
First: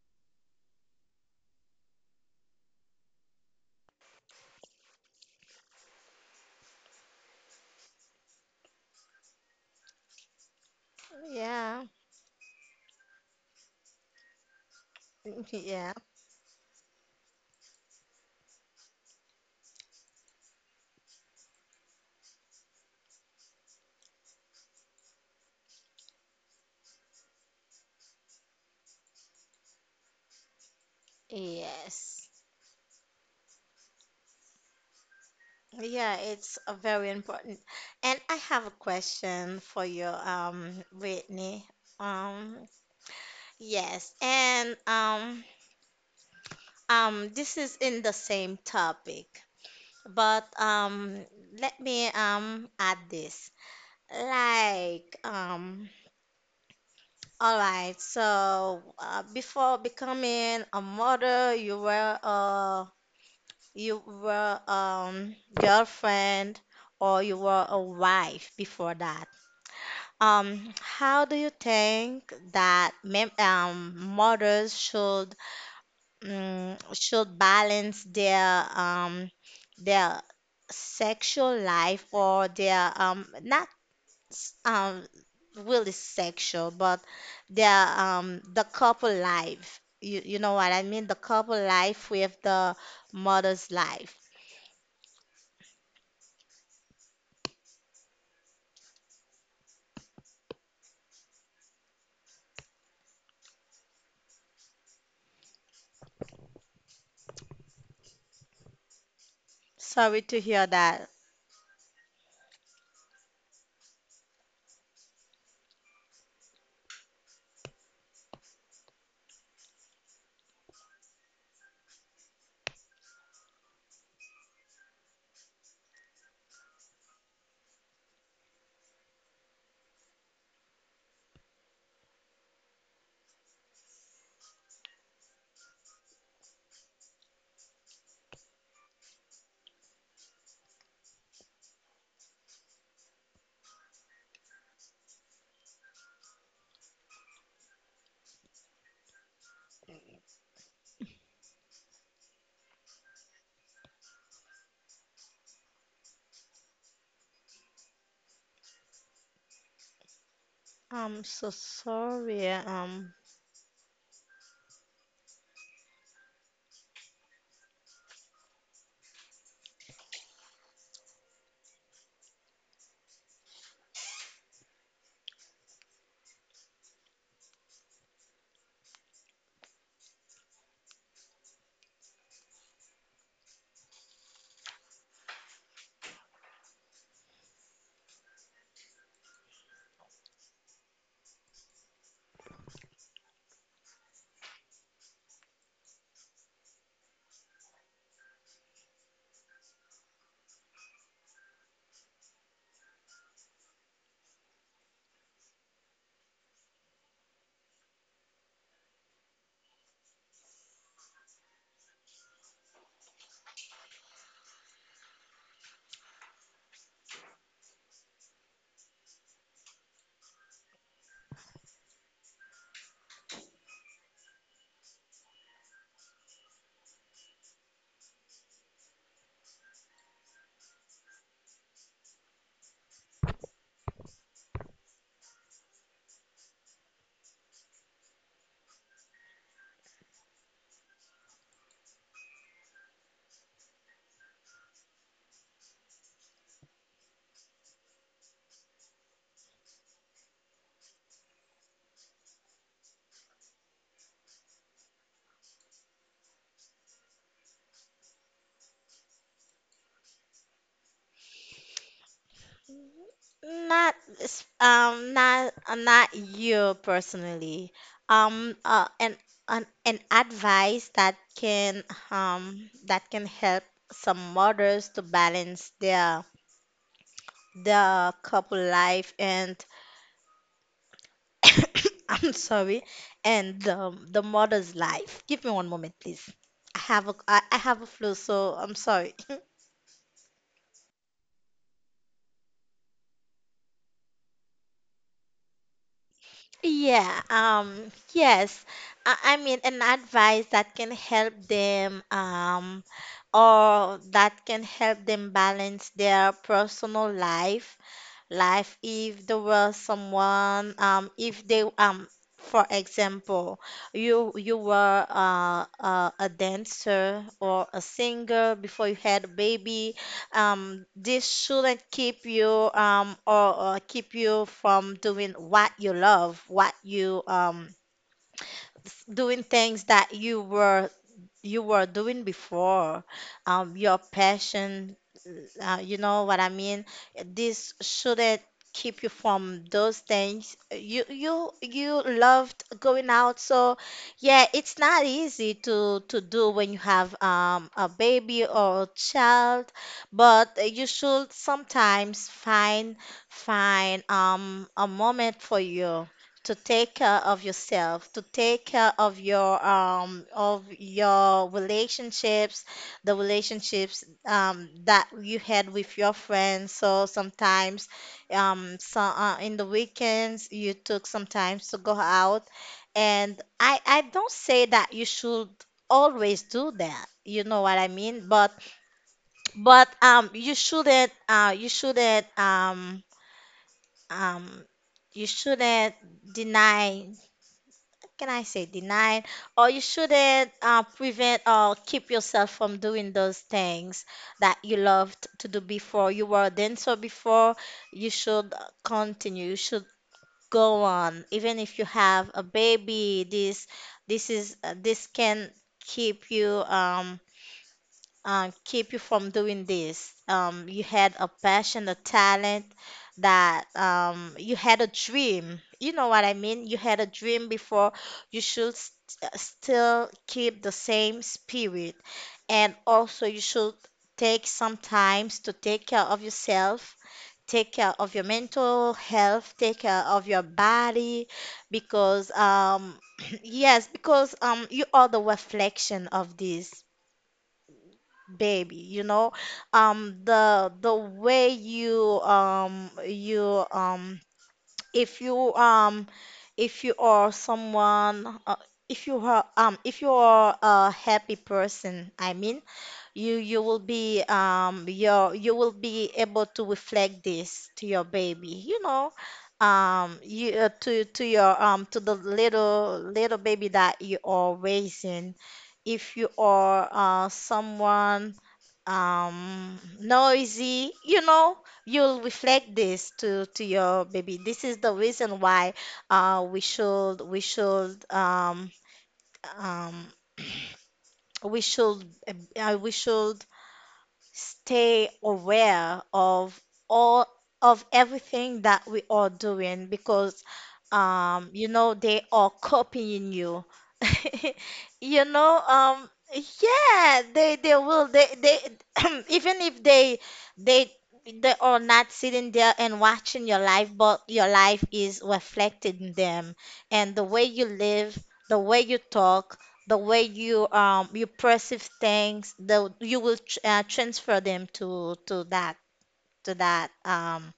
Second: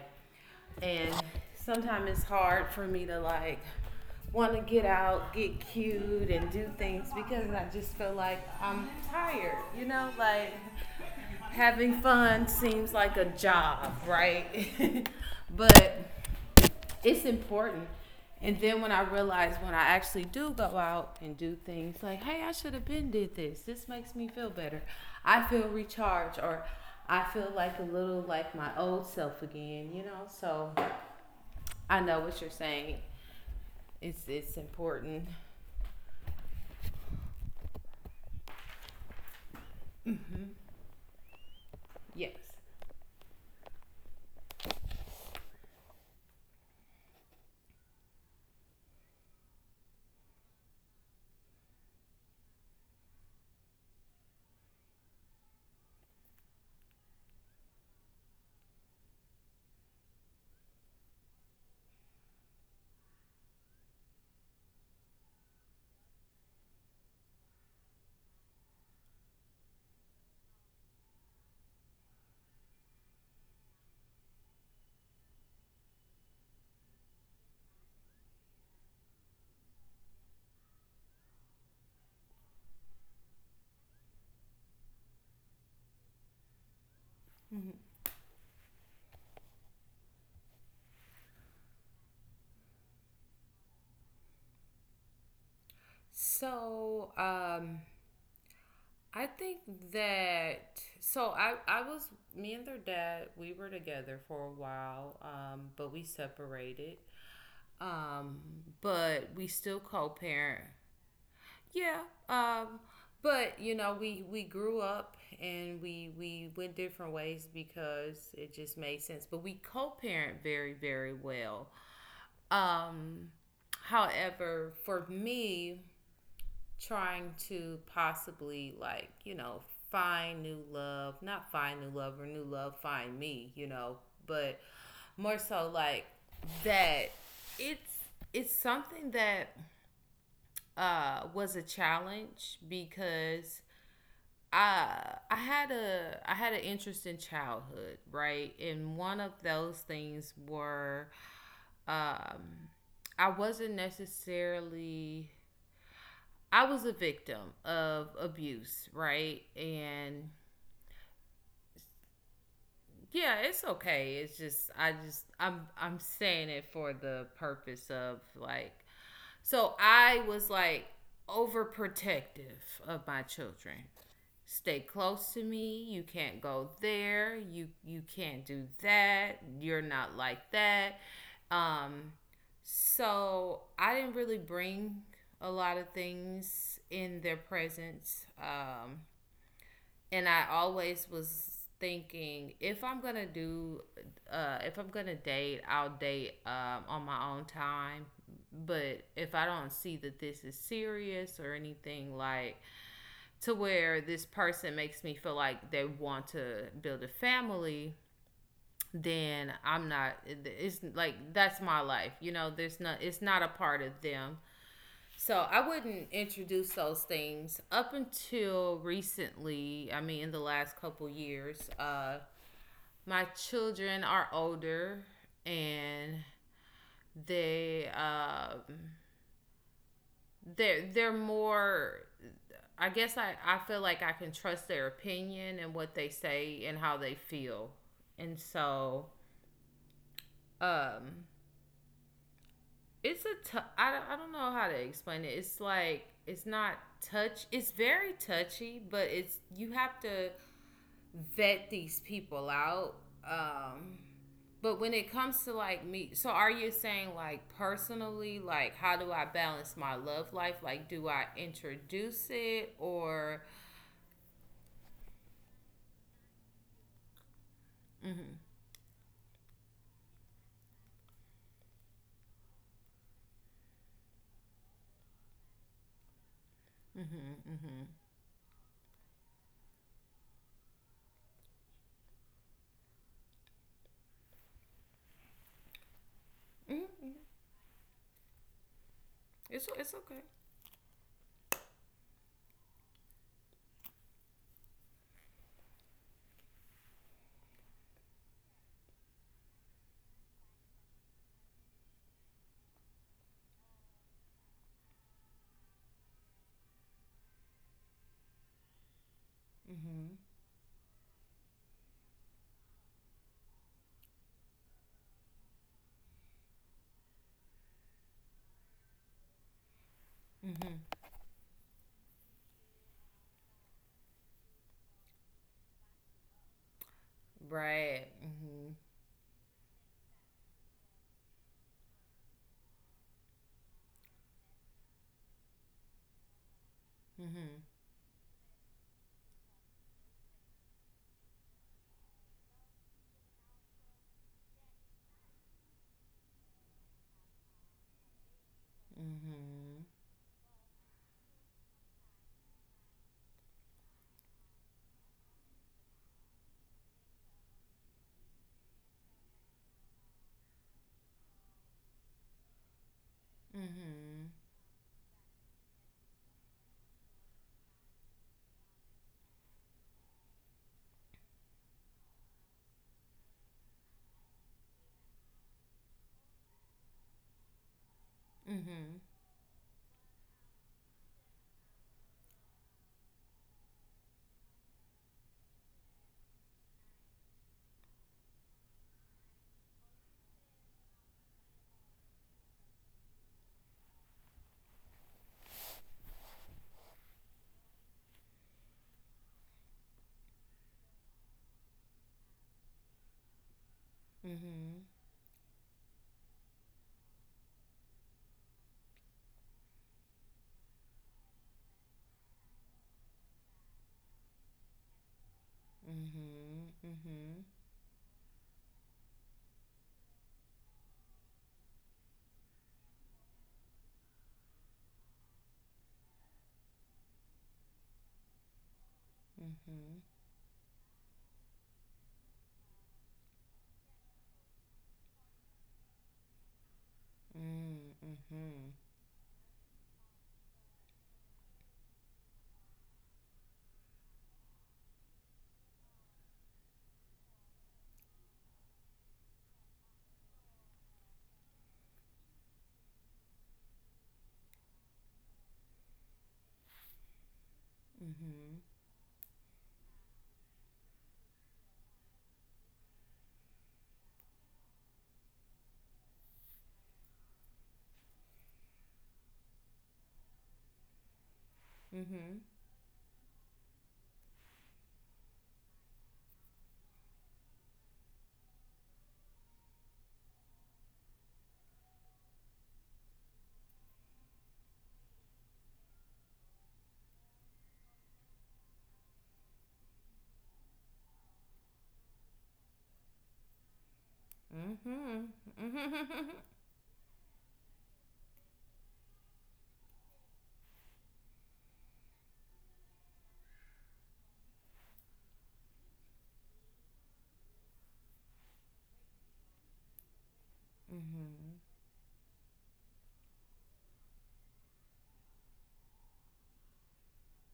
and sometimes it's hard for me to like want to get out, get cute, and do things because I just feel like I'm tired. You know, like
Yeah.
having fun seems like a job, right? (laughs)
(laughs) Yeah.
But it's important. And then when I realize, when I actually do go out and do things, like, hey, I should have been did this. This makes me feel better. I feel recharged, or I feel like a little like my old self again, you know? So I know
Yes.
what you're saying. It's important.
Yeah, it's a very important. And I have a question for you, Brittany.
Yes.
Um, yes, and, this is in the same topic. But, let me add this. Like, all right. So, before becoming a mother, you were, girlfriend, or you were a wife before that. How do you think that, mem mothers should, should balance their, their sexual life, or their, not s- really sexual, but their, the couple life. You know what I mean, the couple life with the mother's life.
So, I think that, so I was, me and their dad, we were together for a while, but we separated, um but we still
Sorry to
co-parent.
hear that.
Yeah, um but you know, we grew up and we went different ways because it just made sense, but we co-parent very, very well. um however, for me, trying to possibly, like, you know, find new love, not find new love or new love find me, you know, but more so like that, it's it's something that was a challenge because I had an interest in childhood, right? And one of those things were, um I wasn't necessarily — I was a victim of abuse, right? And
I'm so sorry.
yeah, it's okay. It's just, I just I'm saying it for the purpose of like, so I was like overprotective of my children. Stay close to me. You can't go there. You can't do that. You're not like that. Um so I didn't really bring a lot of things in their presence. And I always was thinking, if I'm gonna do, if I'm gonna date, I'll date, on my own time. But if I don't see that this is serious or anything, like to where this person makes me feel like they want to build a family, then I'm not. It's like that's my life. You know, there's not. It's not a part of them. So I wouldn't introduce those things up until recently. I mean, in the last couple years, my children are older, and they um they're more. I guess I feel like I can trust their opinion and what they say and how they feel, and so, um it's a t-, I don't-, I don't know how to explain it. It's like it's not touch, it's very touchy, but it's, you have to vet these people out. um but when it comes to like me, so are you saying, like, personally, like, how do I balance my love life, like, do I introduce it or
Not, not you personally. Um uh, an, an advice that can, help some mothers to balance their, couple life, and (coughs) I'm sorry, and the mother's life. Give me one moment, please. I have a flu, so I'm sorry. (laughs)
it's okay,
Yeah, yes. I mean, an advice that can help them, or that can help them balance their personal life, if there was someone, if they for example, you were, a dancer or a singer before you had a baby. This shouldn't keep you, or keep you from doing what you love, what you,
right? Mhm.
doing things that you were, doing before, your passion, you know what I mean? This shouldn't keep you from those things. You loved going out. So yeah, it's not easy to do when you have, a baby or a child.
Mhm.
But you should sometimes find find a moment for you, to take care of yourself, to take care of your, of your relationships, the relationships, that you had with your friends. So sometimes, in the weekends, you took sometimes to go out. And I don't say that you should always do that. You know what I mean? But, but um you shouldn't uh you shouldn't um um you shouldn't deny, can I say denied, or you shouldn't, prevent, or keep yourself from doing those things that you loved to do before you were then. So before, you should continue, you should go on, even if you have a baby.
Mhm.
This can keep you um keep you from doing this. You had a passion, a talent, that, you had a dream. You know what I mean? You had a
Mhm.
dream before. You should still keep the same spirit. And also, you should take some times to take care of yourself. Take care of your mental health,
Mhm.
take care
Mhm.
of your body, because, (clears throat) yes, because, you are the reflection of this
Mhm.
baby,
Mhm.
you know. The way you, if you, if you are someone, if you are a happy person, I mean, you will be able to reflect this to your baby, you know. You to your To the little baby that you are raising. If you are, someone, noisy, you know, you'll reflect this to your baby. This is the reason why, we should um (clears throat) we should we should stay aware of all, of everything that we are doing, because, you know, they are copying you. (laughs) You
Mhm.
know,
Mhm.
yeah, they will they (clears throat) even if they they are not sitting there and watching your life, but your life is reflected in them, and the way you live, the way you talk, the way you, perceive things, the you will transfer them to that, to that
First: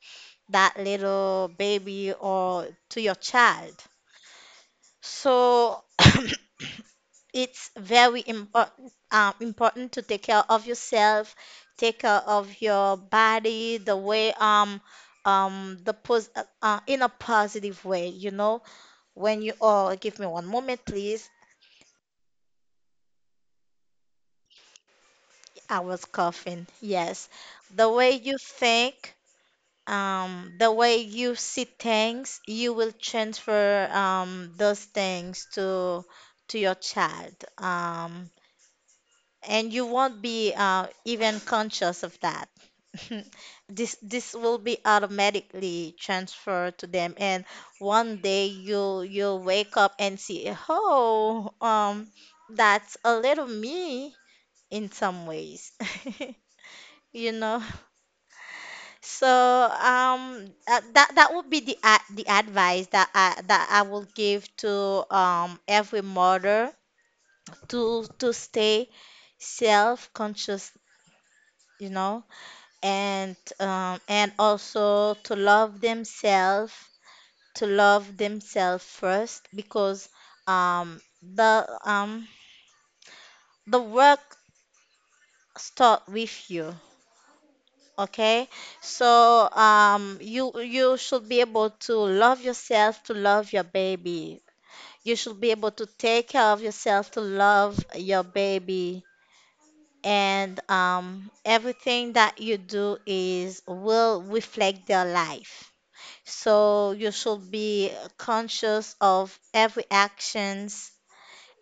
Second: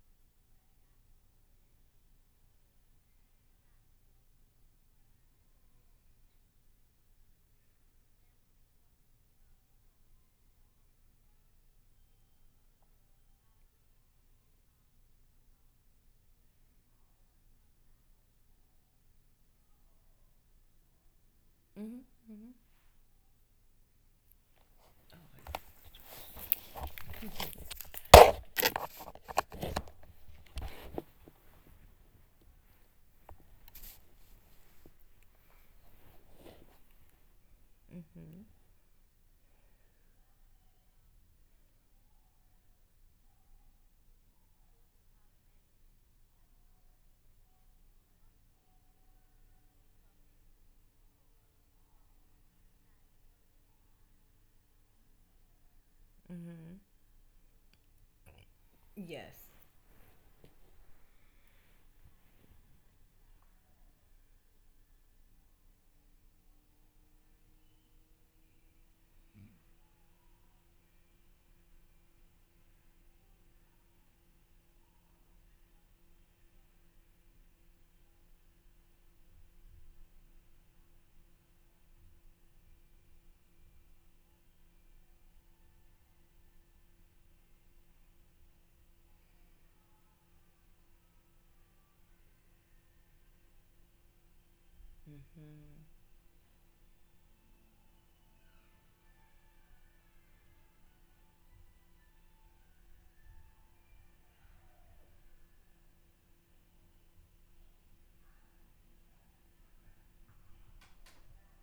that little baby, or to your child. So (coughs) (clears throat) it's very important, important to take care of yourself, take care of your body, the way, in a positive way, you know. When you, oh, give me one moment, please. I was coughing. Yes. The way you think, the way you see things, you will transfer, those things to your child. And you won't be, even conscious of that. (laughs) This will be automatically transferred to them. And one day, you'll wake up and see, oh, that's a little me, in some ways. (laughs) You know? So,
Yes.
that would be the advice that I will give to, every mother, to stay self-conscious, you know, and also to love themselves first, because, um the um the work start with you. Okay, so, you should be able to love yourself, to love your baby. You should be able to take care of yourself, to love your baby, and, everything that you do is will reflect their life. So you should be conscious of every actions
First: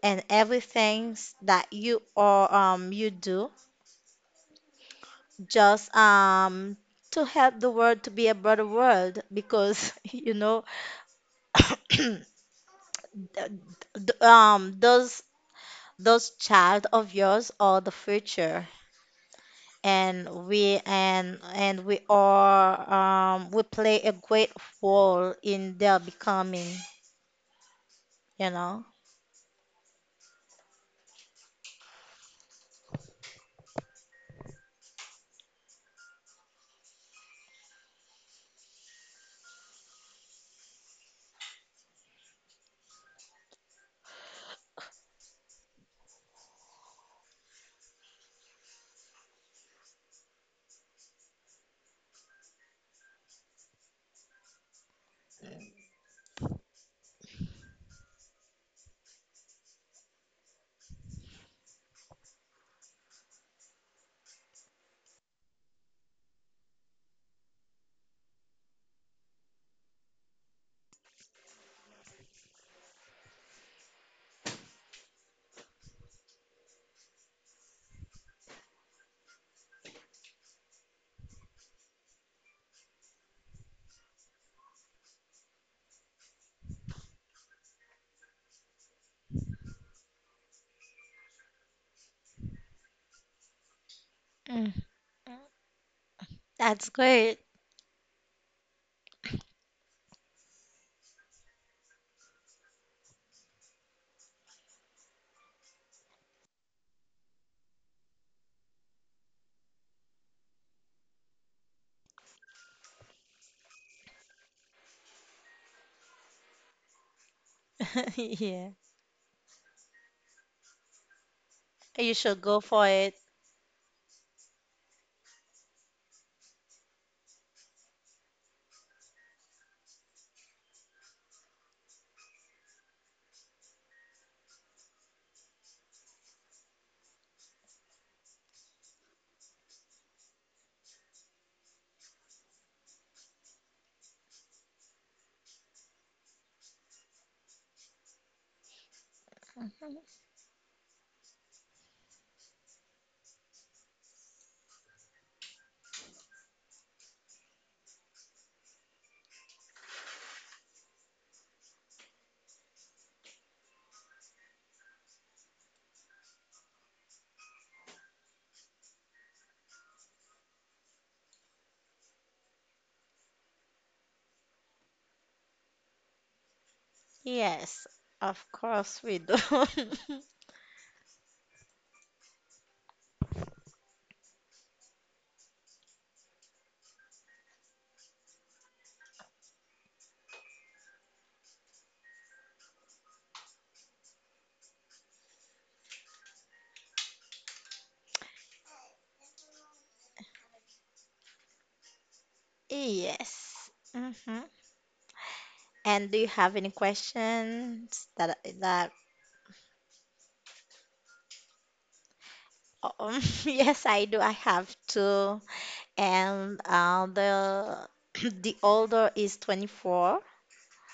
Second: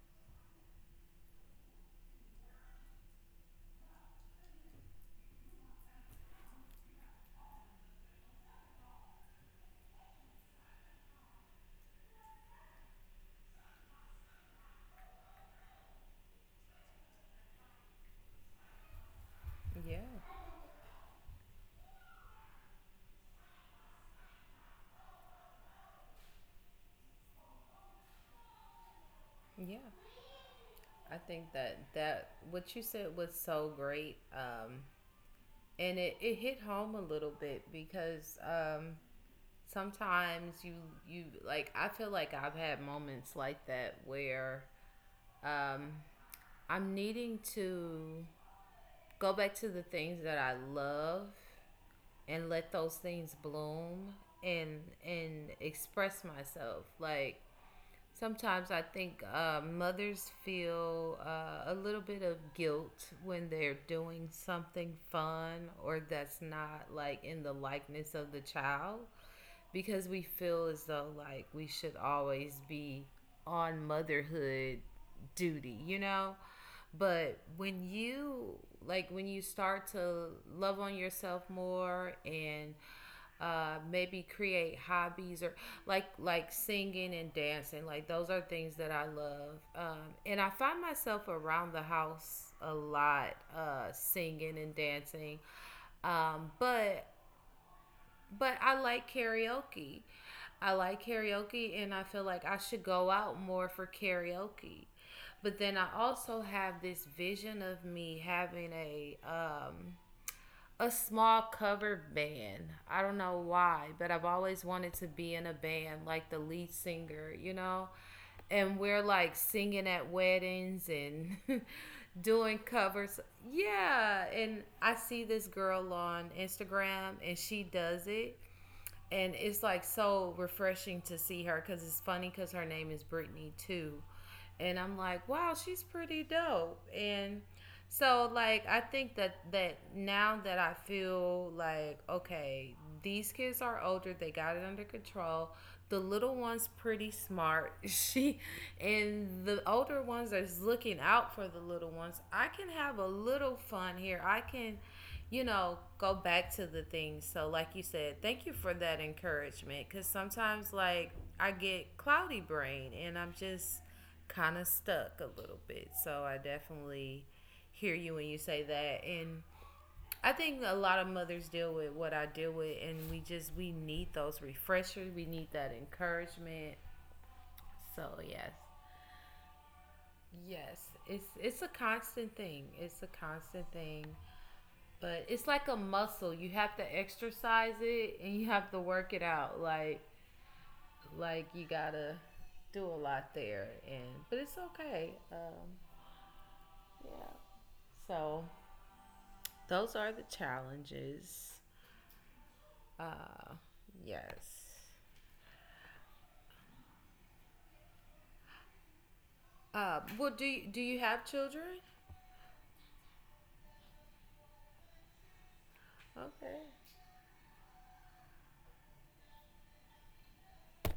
and everything that you are you do just to help the world to be a better world because (laughs) (clears throat) th- those child of yours are the future,
Yeah.
and we are we play a great role in their becoming, you know.
Yeah. I think that what you said was so great. And it hit home a little bit because, sometimes you like, I feel like I've had moments like that where, um I'm needing to go back to the things that I love and let those things bloom, and and express myself, like, sometimes I think mothers feel a little bit of guilt when they're doing something fun or that's not like in the likeness of the child, because we feel as though like we should always be on motherhood duty, you know? But when you, like, when you start to love on yourself more, and maybe create hobbies, or like singing and dancing, like those are things that I love, and I find myself around the house a lot, singing and
Mm.
dancing, um,
That's
but
great.
but I like karaoke. I like karaoke, and I feel like I should go out more for karaoke, but then I also have this vision of me having a, a small cover band. I don't know why, but I've always wanted to be in a band, like the lead singer, you know?
(laughs) Yeah,
And we're like singing at weddings and (laughs)
you should
doing
go for it.
covers. Yeah. And I see this girl on Instagram and she does it, and it's like so refreshing to see her because it's funny, because her name is Brittany too, and I'm like, wow, she's pretty dope. And so, like, I think that now that I feel like, okay, these kids are older, they got it under control. The little one's pretty smart. (laughs) She, and the
Mhm.
older ones are looking out for the little ones. I can have a little fun here. I can, go back to the things. So, like you said, thank you for that encouragement because sometimes, like, I get cloudy brain and I'm just kind of stuck a little bit. So, I definitely hear you when you say that. And I think a lot of mothers deal with what I deal with, and we need those refreshers, we need that encouragement.
Yes,
So,
of
yes.
course we do.
Yes, it's a constant thing. It's a constant thing. But it's like a muscle. You have to exercise it and you have to work it out. Like you gotta do a lot there, and but it's okay. Yeah. So those are the challenges.
(laughs)
Uh
Yes. Hmm.
yes.
And do you have any questions that that
Well, do you have children?
(laughs) yes, I do. I have two.
Okay.
And the (clears throat) the older is 24,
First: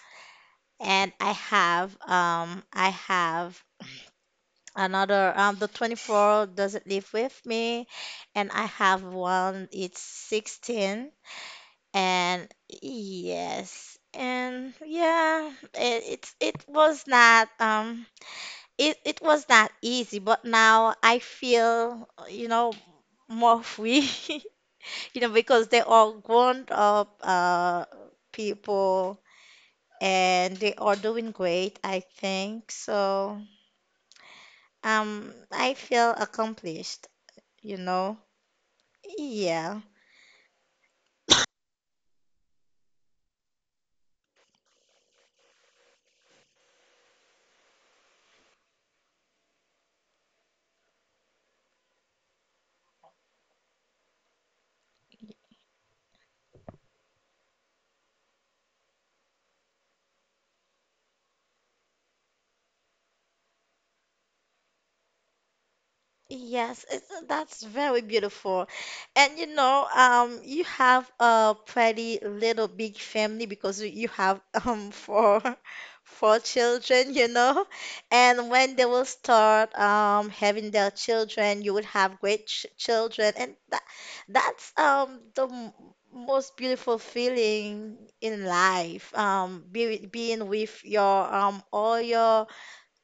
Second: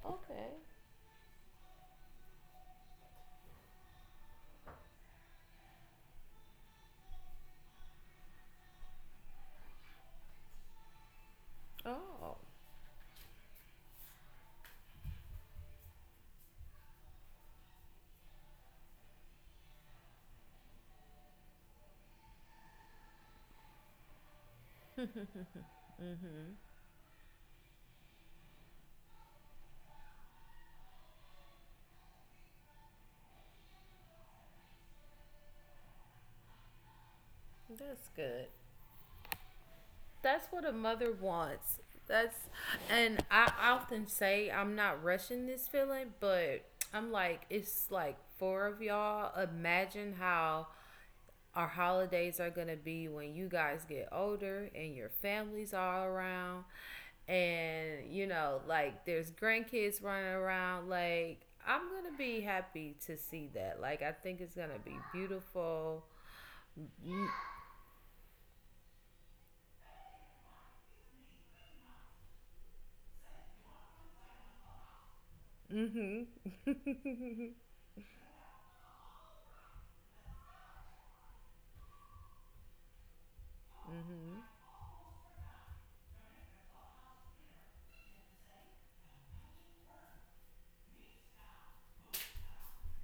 Okay.
and I have another, the 24 doesn't live with me, and I have one, it's 16.
Oh,
And yes. And yeah, it was not it was not easy, but now I feel, you know, more free, (laughs) you know, because they are grown up people, and they are doing great, I think. So, I feel accomplished, you
that's
know.
good.
Yeah.
That's what a mother wants. That's and I often say I'm not rushing this feeling, but I'm like, it's like four of y'all. Imagine how our holidays are gonna be when you guys get older and your families are around and you know, like there's grandkids running around. Like I'm gonna be happy to see that. Like I think it's gonna be beautiful.
Yes,
Mm-hmm.
that's very beautiful. And you know, you have a pretty little big family because you have (laughs) four children, you
(laughs)
know. And when they will start having their children, you would have great ch children, and that's the m most beautiful feeling in life. Being with your all your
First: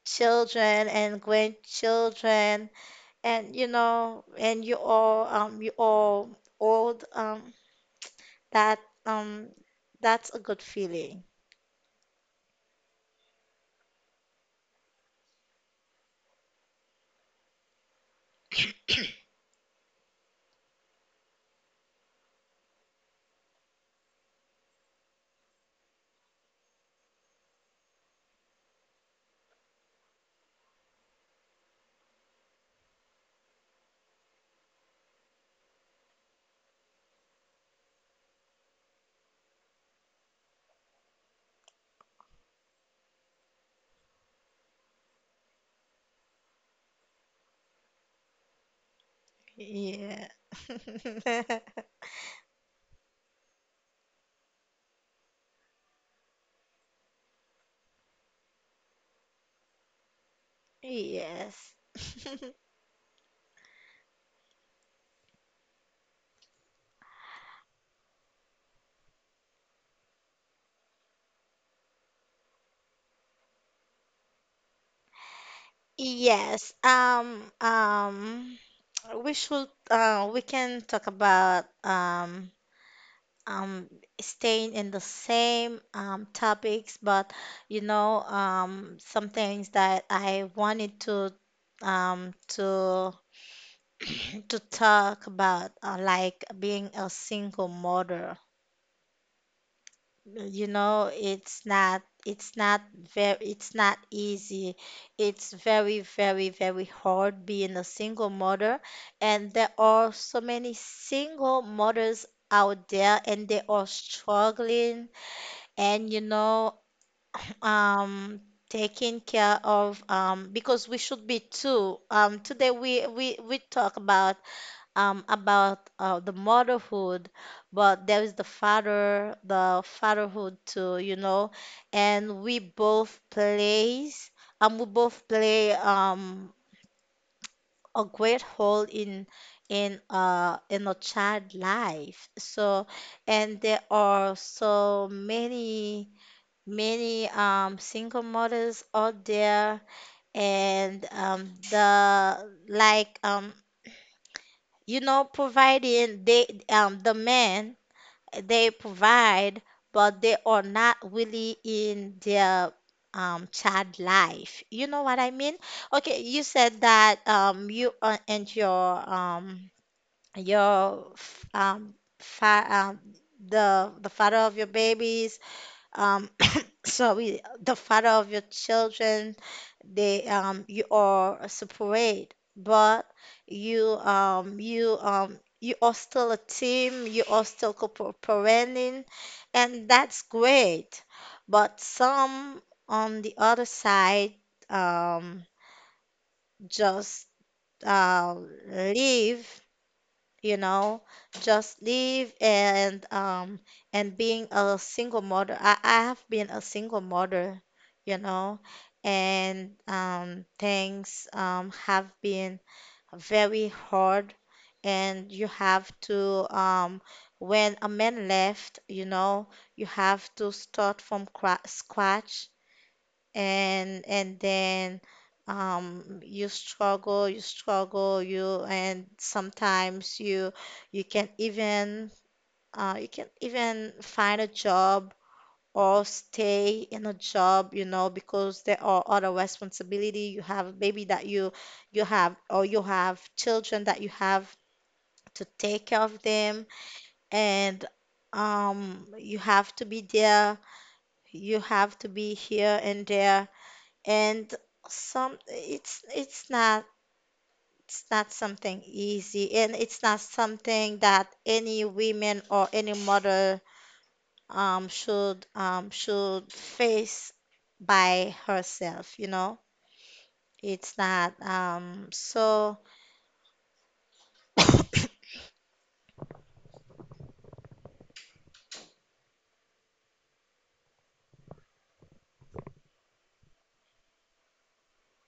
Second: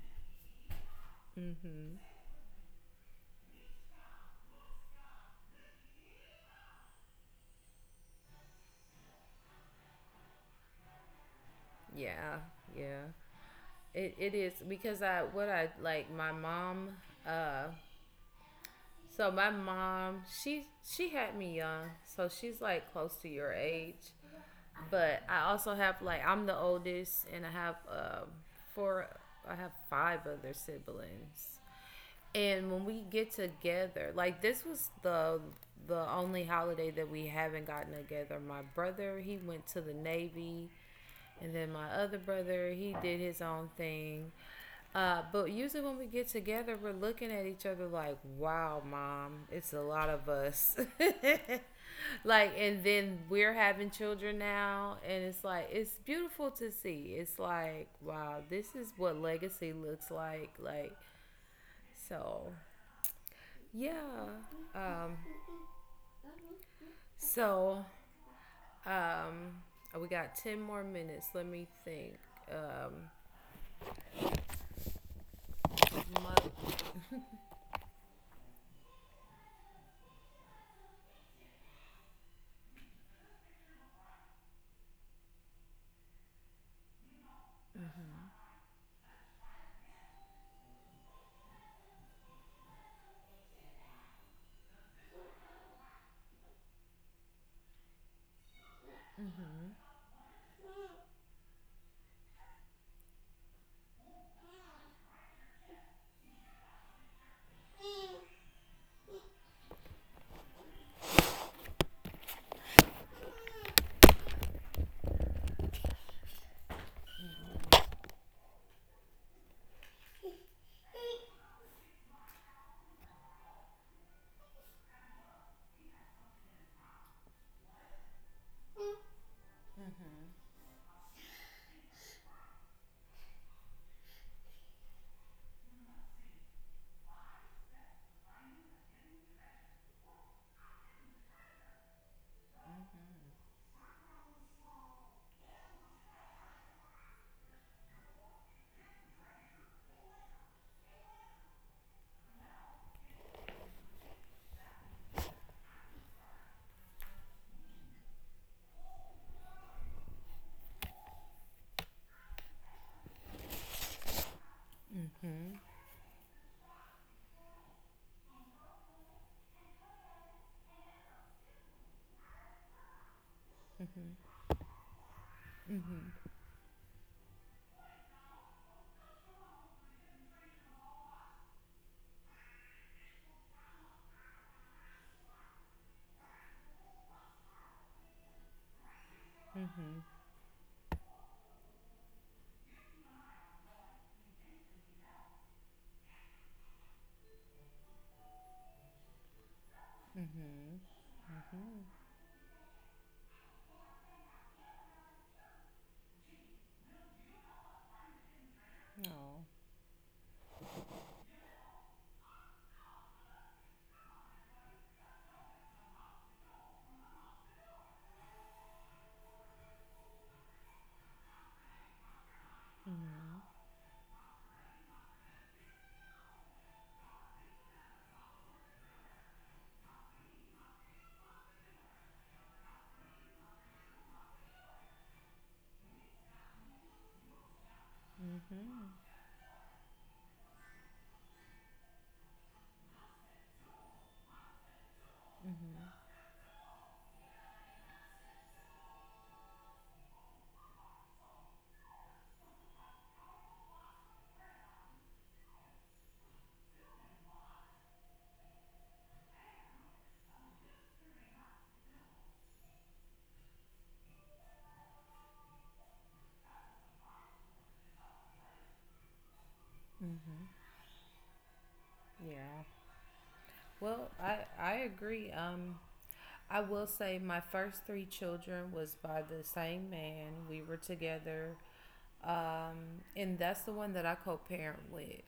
children and
Mm-hmm.
grandchildren, and you know, and you all old, that, um, that's a good feeling.
Yeah, yeah. It is because I what I like my mom uh so my mom she had me young. So she's like close to your age. But I also have like I'm the oldest and I have four I have five other siblings. And when we get together, like this was the only holiday that we haven't gotten together. My brother, he went to the Navy, and then my other brother, he did his own thing. But usually when we get together, we're looking at each other like, "Wow, mom, it's a lot
Yeah.
of us." (laughs)
(laughs)
Like, and then we're having children now, and it's like it's beautiful to see. It's like, wow, this is what legacy looks like. Like,
Yes. (laughs)
so yeah. Um, so um, we got 10 more minutes. Let me think. Um,
Yes.
my,
We should, we can talk about, um, staying in the same, topics, but, you know, some things that I wanted to, um, to to talk about like being a single mother. You know, it's not very, it's not easy. It's very, very, very hard being a single mother, and there are so many single mothers out there, and they are struggling, and you know, (clears throat) um. Taking care of because we should be two. Today we talk about the motherhood, but there is the father, the fatherhood too, you know, and we both play a great role in in a child life. So, and there are so many many single mothers out there, and the like you know, providing, the men, they provide, but they are not really in their child life. You know what I mean? Okay, you said that you and your f- fa the father of your babies um (coughs) (clears throat) sorry, the father of your children, they you are separate, but you are still a team, you are still cooperating, and that's great. But some, on the other side, um just uh leave, you know, just live and being a single mother. I have been a single mother, you know,
oh,
and things have been very hard, and you have to when a man left, you know, you have to start from scratch, and then you struggle, you, and sometimes you, you can even you can even find a job or stay in a job, you know, because there are other responsibility, you have a baby that you have, or you have children that you have to take care of them, and you have to be there, you have to be here and there, and some it's not, it's not something easy, and it's not something that any women or any mother should face by herself, you know. It's not
yeah.
so.
Well, I
(coughs)
agree. I will say my first three children was by the same man. We were together. And that's the one that I co parent with.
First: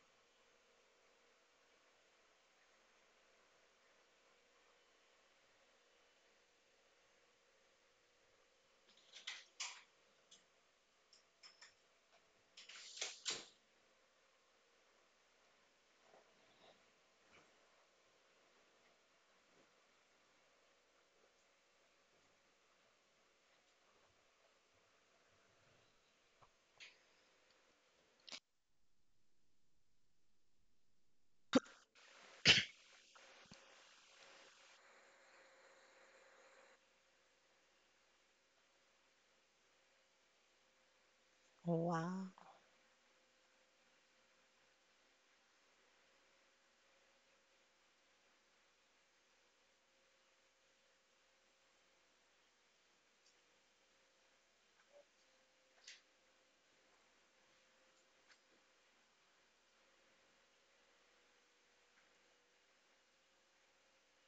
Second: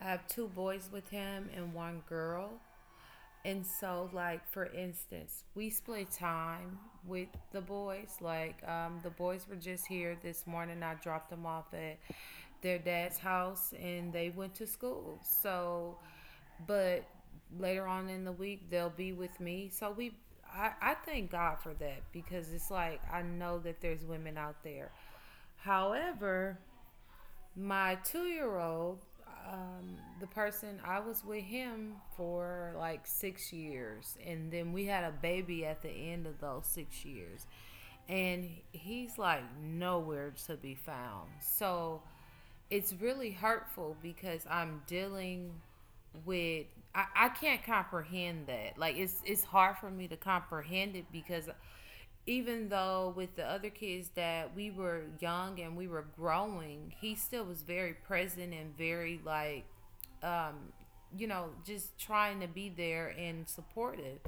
I have two boys with him and one girl. And so, like, for instance, we split time with the boys. Like, the boys were just here this morning. I dropped them off at their dad's house and they went to school. So, but later on in the week, they'll be with me. So, I thank God for that because it's like I know that there's women out there. However, my 2-year old, the person I was with him for like 6 years, and then we had a baby at the end of those 6 years, and he's like nowhere to be found. So
Wow.
it's really hurtful because I'm dealing with I can't comprehend that. Like it's hard for me to comprehend it because even though with the other kids that we were young and we were growing, he still was very present and very like um, you know, just trying to be there and supportive.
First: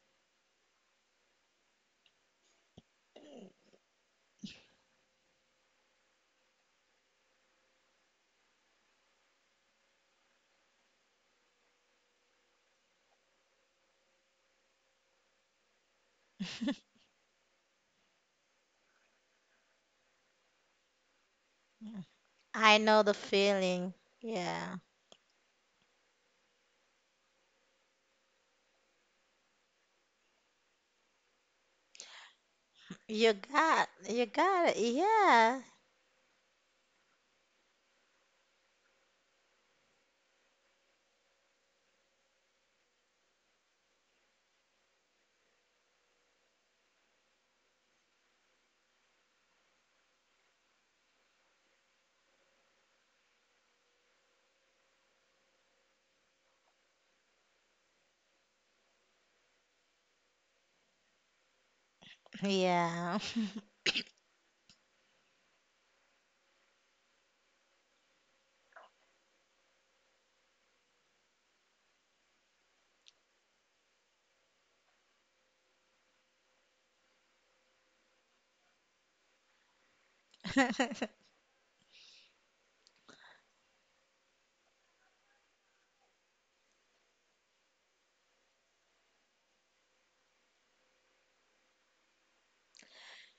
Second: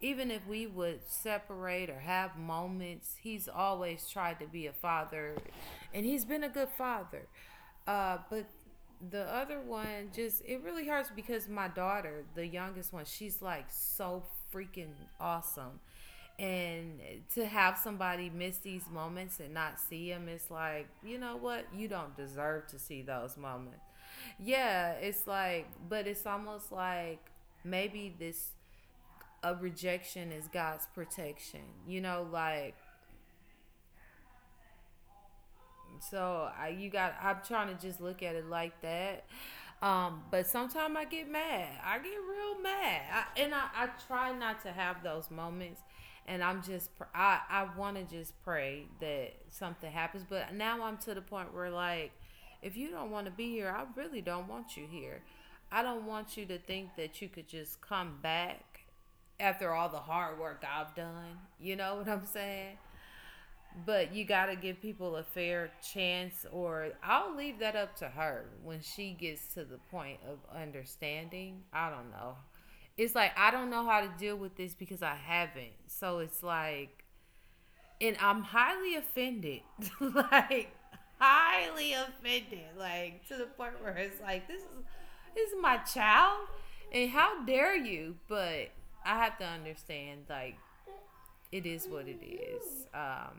Even if we would separate or have moments, he's always tried to be a father and he's been a good father. But the other one just it really hurts because my daughter, the youngest one, she's like so freaking awesome. And to have somebody miss these moments and not see them, it's like, you know what? You don't deserve to
I
see
know the
those moments.
feeling. Yeah.
Yeah, it's like, but it's almost like maybe this a rejection is God's protection. You know, like
You got, you got it. Yeah.
so you got. I'm trying to just look at it like that. But sometimes I get mad. I get real mad, and I try not to have those moments. And I'm just, I want to just pray that something happens. But now I'm to the point where, like, if you don't want to be here, I really don't want you here. I don't want you to think that you could just come back after all the hard work I've done. You know what I'm saying?
Yeah.
But you got to give people a fair chance, or I'll leave that up to her when she gets to the point of understanding. I don't know. It's like, I don't know how to deal with this because I haven't. So it's like, and I'm highly offended. (laughs) Like,
(laughs)
highly offended. Like, to the point where it's like, this is my child. And how dare you? But I have to understand, like, it is what it is.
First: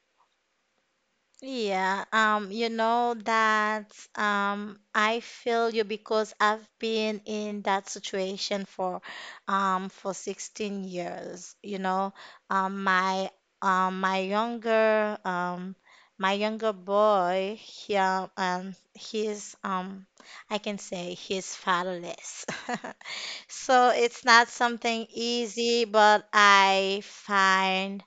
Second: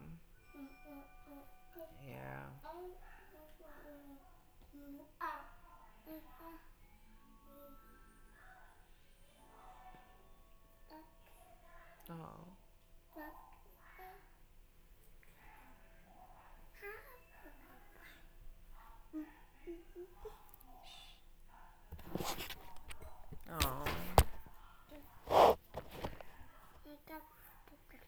Yeah, you
Yeah.
know that I feel you because I've been in that situation for 16 years. You know,
Oh.
um, my my younger, my younger boy here, he's I can say he's fatherless. (laughs) So it's
Oh.
not something easy, but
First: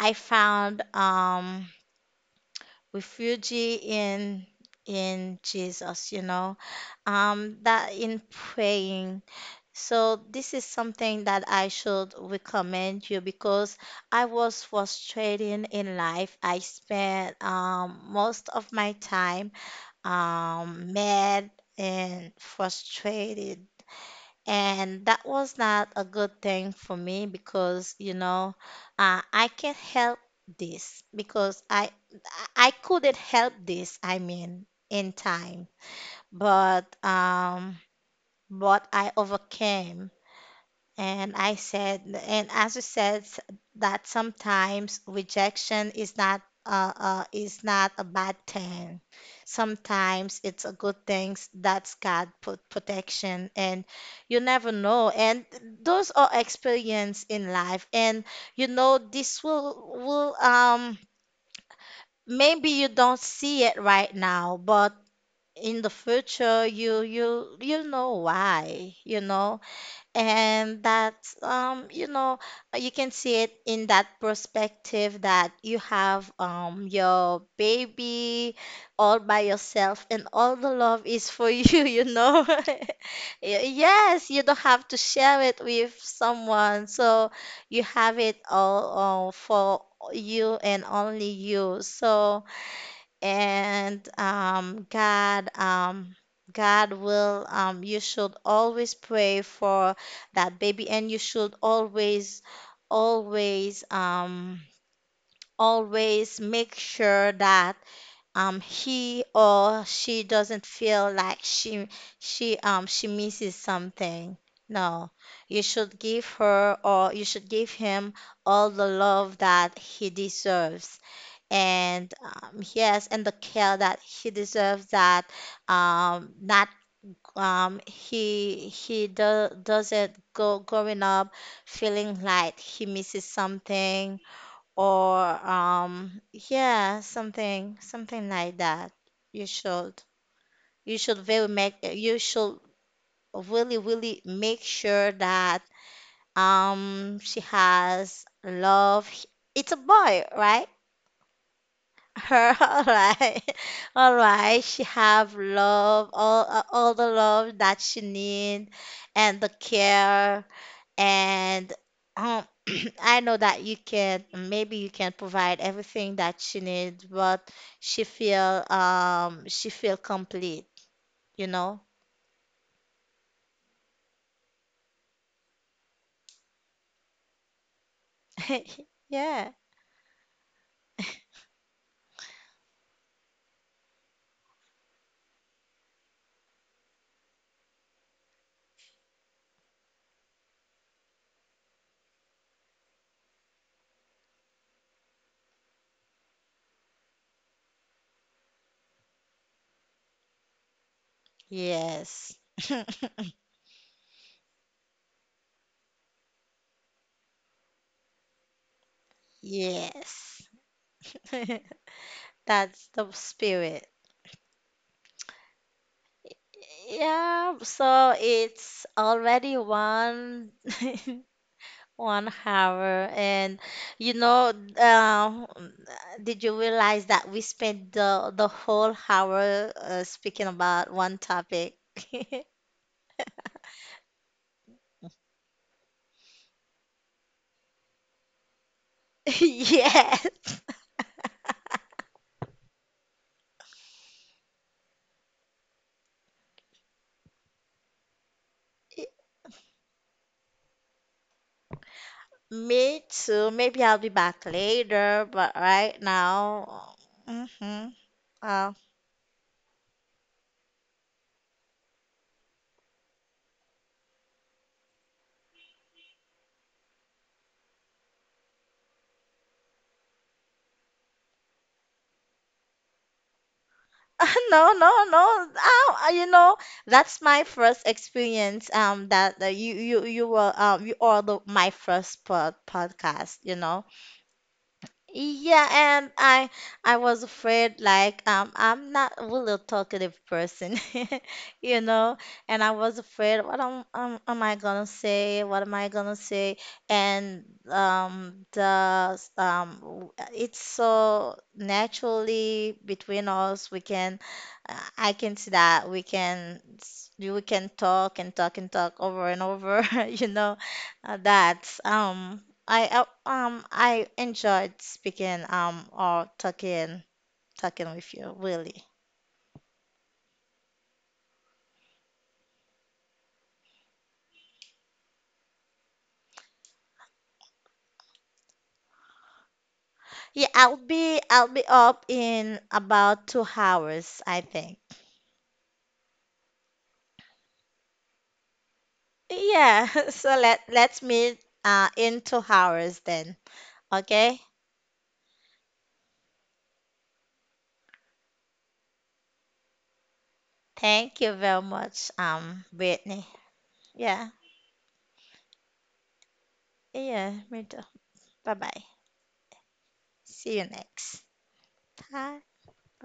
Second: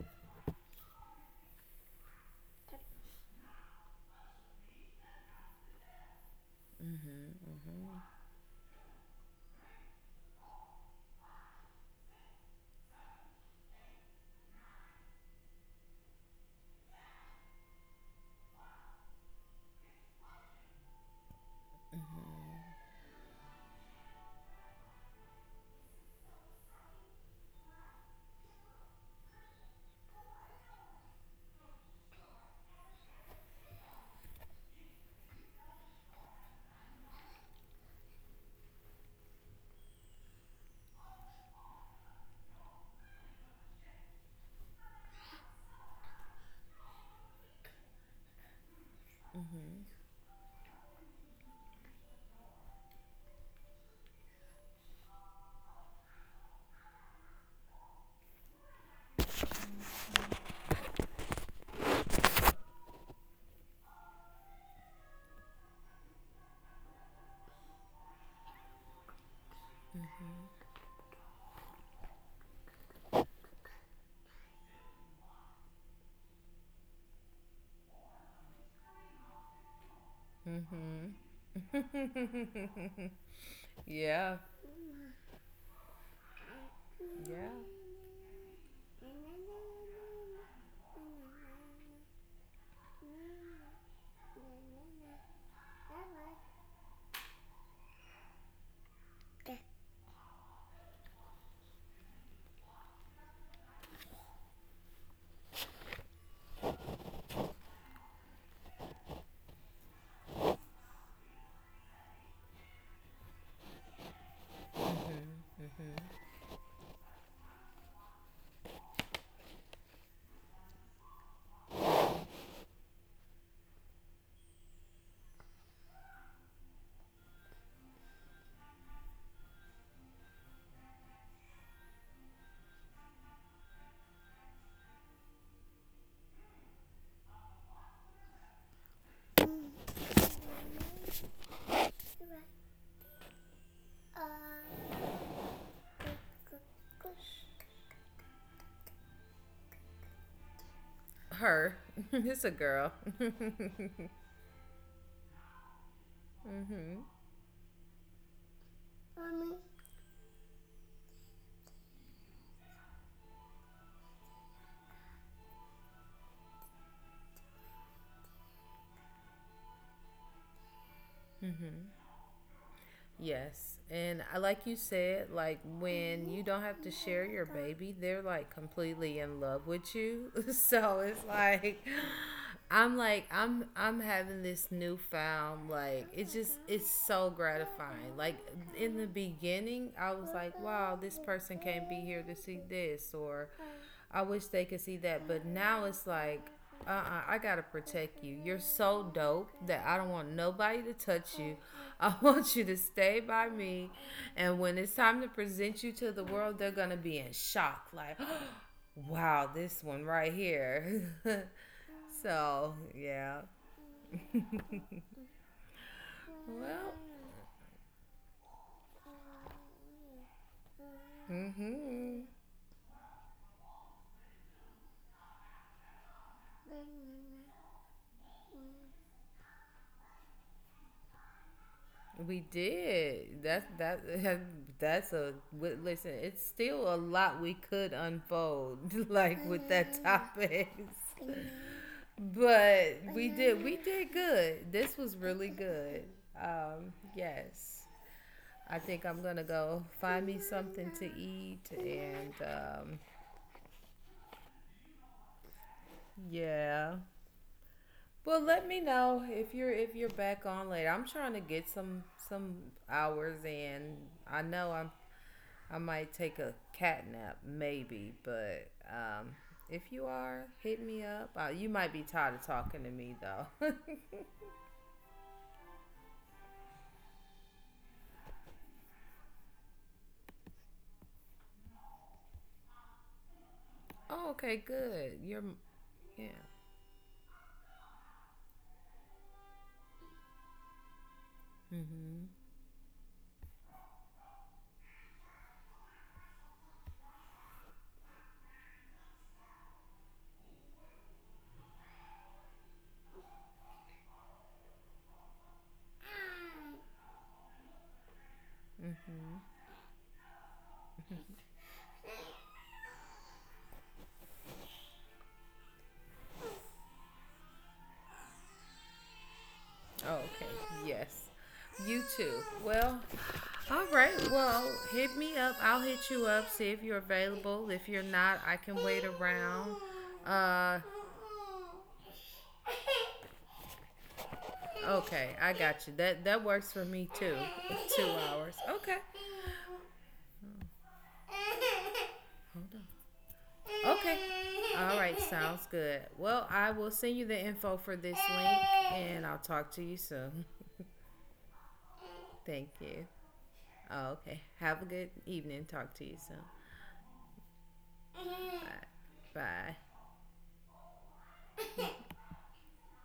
I found refugee in Jesus, you know, that in praying. So this is something that I should recommend you, because I was frustrated in life. I spent most of my time mad and frustrated, and that was not a good thing for me because, you know, I can't help this because I couldn't help this, I mean, in time. But um but I overcame, and I said, and as you said, that sometimes rejection is not a bad thing. Sometimes it's a good thing, that's God put protection, and you never know. And those are experience in life, and you know this will maybe you don't see it right now, but in the future you will know why, you know. And that's, you know, you can see it in that perspective, that you have your baby all by yourself, and all the love is for you, (laughs) you know. (laughs) Yes,
(laughs) Yeah.
you don't have to share it with someone, so
Yeah.
you have it all, for you and only you. So, and God will. You should always pray for that baby, and you should always, always, always make sure that he or she doesn't feel like she misses something. No, you should give her, or you should give him, all the love that he deserves, and yes, and the care that he deserves, that not doesn't go growing up feeling like he misses something, or yeah, something like that. You should, you should very make you should really, really make sure that she has love. It's a boy, right?
Her. (laughs) It's a
Her, (laughs) all
girl. (laughs)
right, (laughs) all right. She have love, all
Hmm.
the love that she need, and the care, and um, (clears throat) I know that you can maybe you can provide everything that she needs, but she feel complete, you know?
Yes. And like you said, like when you don't have to share your baby, they're like
(laughs)
completely in
Yeah.
love with you. (laughs) So it's like I'm having this newfound like it's so gratifying. Like in the beginning, I was like, wow, this person can't be here to see this or I wish they could see that, but now it's like uh-uh, I gotta protect you. You're so dope that I don't want nobody to touch you. (laughs) I
Yes.
want you to stay by me. And when it's time to present you to the world, they're gonna be in shock. Like, (gasps) wow, this one right
Yes.
here.
(laughs)
(laughs) So,
That's the
yeah.
spirit.
Well,
Yeah, so it's already one. (laughs)
mm hmm.
1 hour. And you know, um, did you realize that we spent the whole hour speaking about one topic? (laughs)
We did. That that (laughs) that's a listen. It's still a lot we could unfold, (laughs) like with that
Yes.
topic. (laughs) But we did we (laughs) did good. This was really good. Yes. I think I'm gonna go find me something to eat and
Me too. Maybe I'll be back later, but right now,
yeah.
mm-hmm.
Well, let
Uh,
me know if you're back on later. I'm trying to get some hours in. I know I might take a cat nap maybe, but if you are, hit me up. You might be tired of talking to me though.
(laughs) no, no, no. Oh, you know, that's my first experience. That you were you are the my first podcast. You know.
(laughs) Oh, okay, good. You're
Yeah, and
yeah.
I was afraid like I'm not really a really talkative person, (laughs) you know,
Mm-hmm.
and I was afraid, what am I gonna say? What am I gonna say? And it's so naturally between us we can I can see that we can we can talk and talk and talk over and over, (laughs) you know, that. I enjoyed speaking, or talking, with you, really.
Oh, okay. Yes. You too. Well, all right. Well, hit me up. I'll hit you up. See if you're available. If you're not, I can wait around.
Yeah,
Uh,
I'll be up in about 2 hours, I think.
okay. I got you. That works for me too. (laughs) 2 hours. Okay.
Yeah, (laughs) so let's meet in two
Hold
hours then.
on. Okay.
Okay?
All right. Sounds good. Well, I will send you the info for this link, and I'll talk to you soon.
Thank you very much,
(laughs) Thank you.
Brittany.
Oh,
Yeah,
okay. Have a good evening. Talk to you soon.
yeah, me too.
(laughs)
Bye
Bye.
bye.
Bye.
See you next. Bye.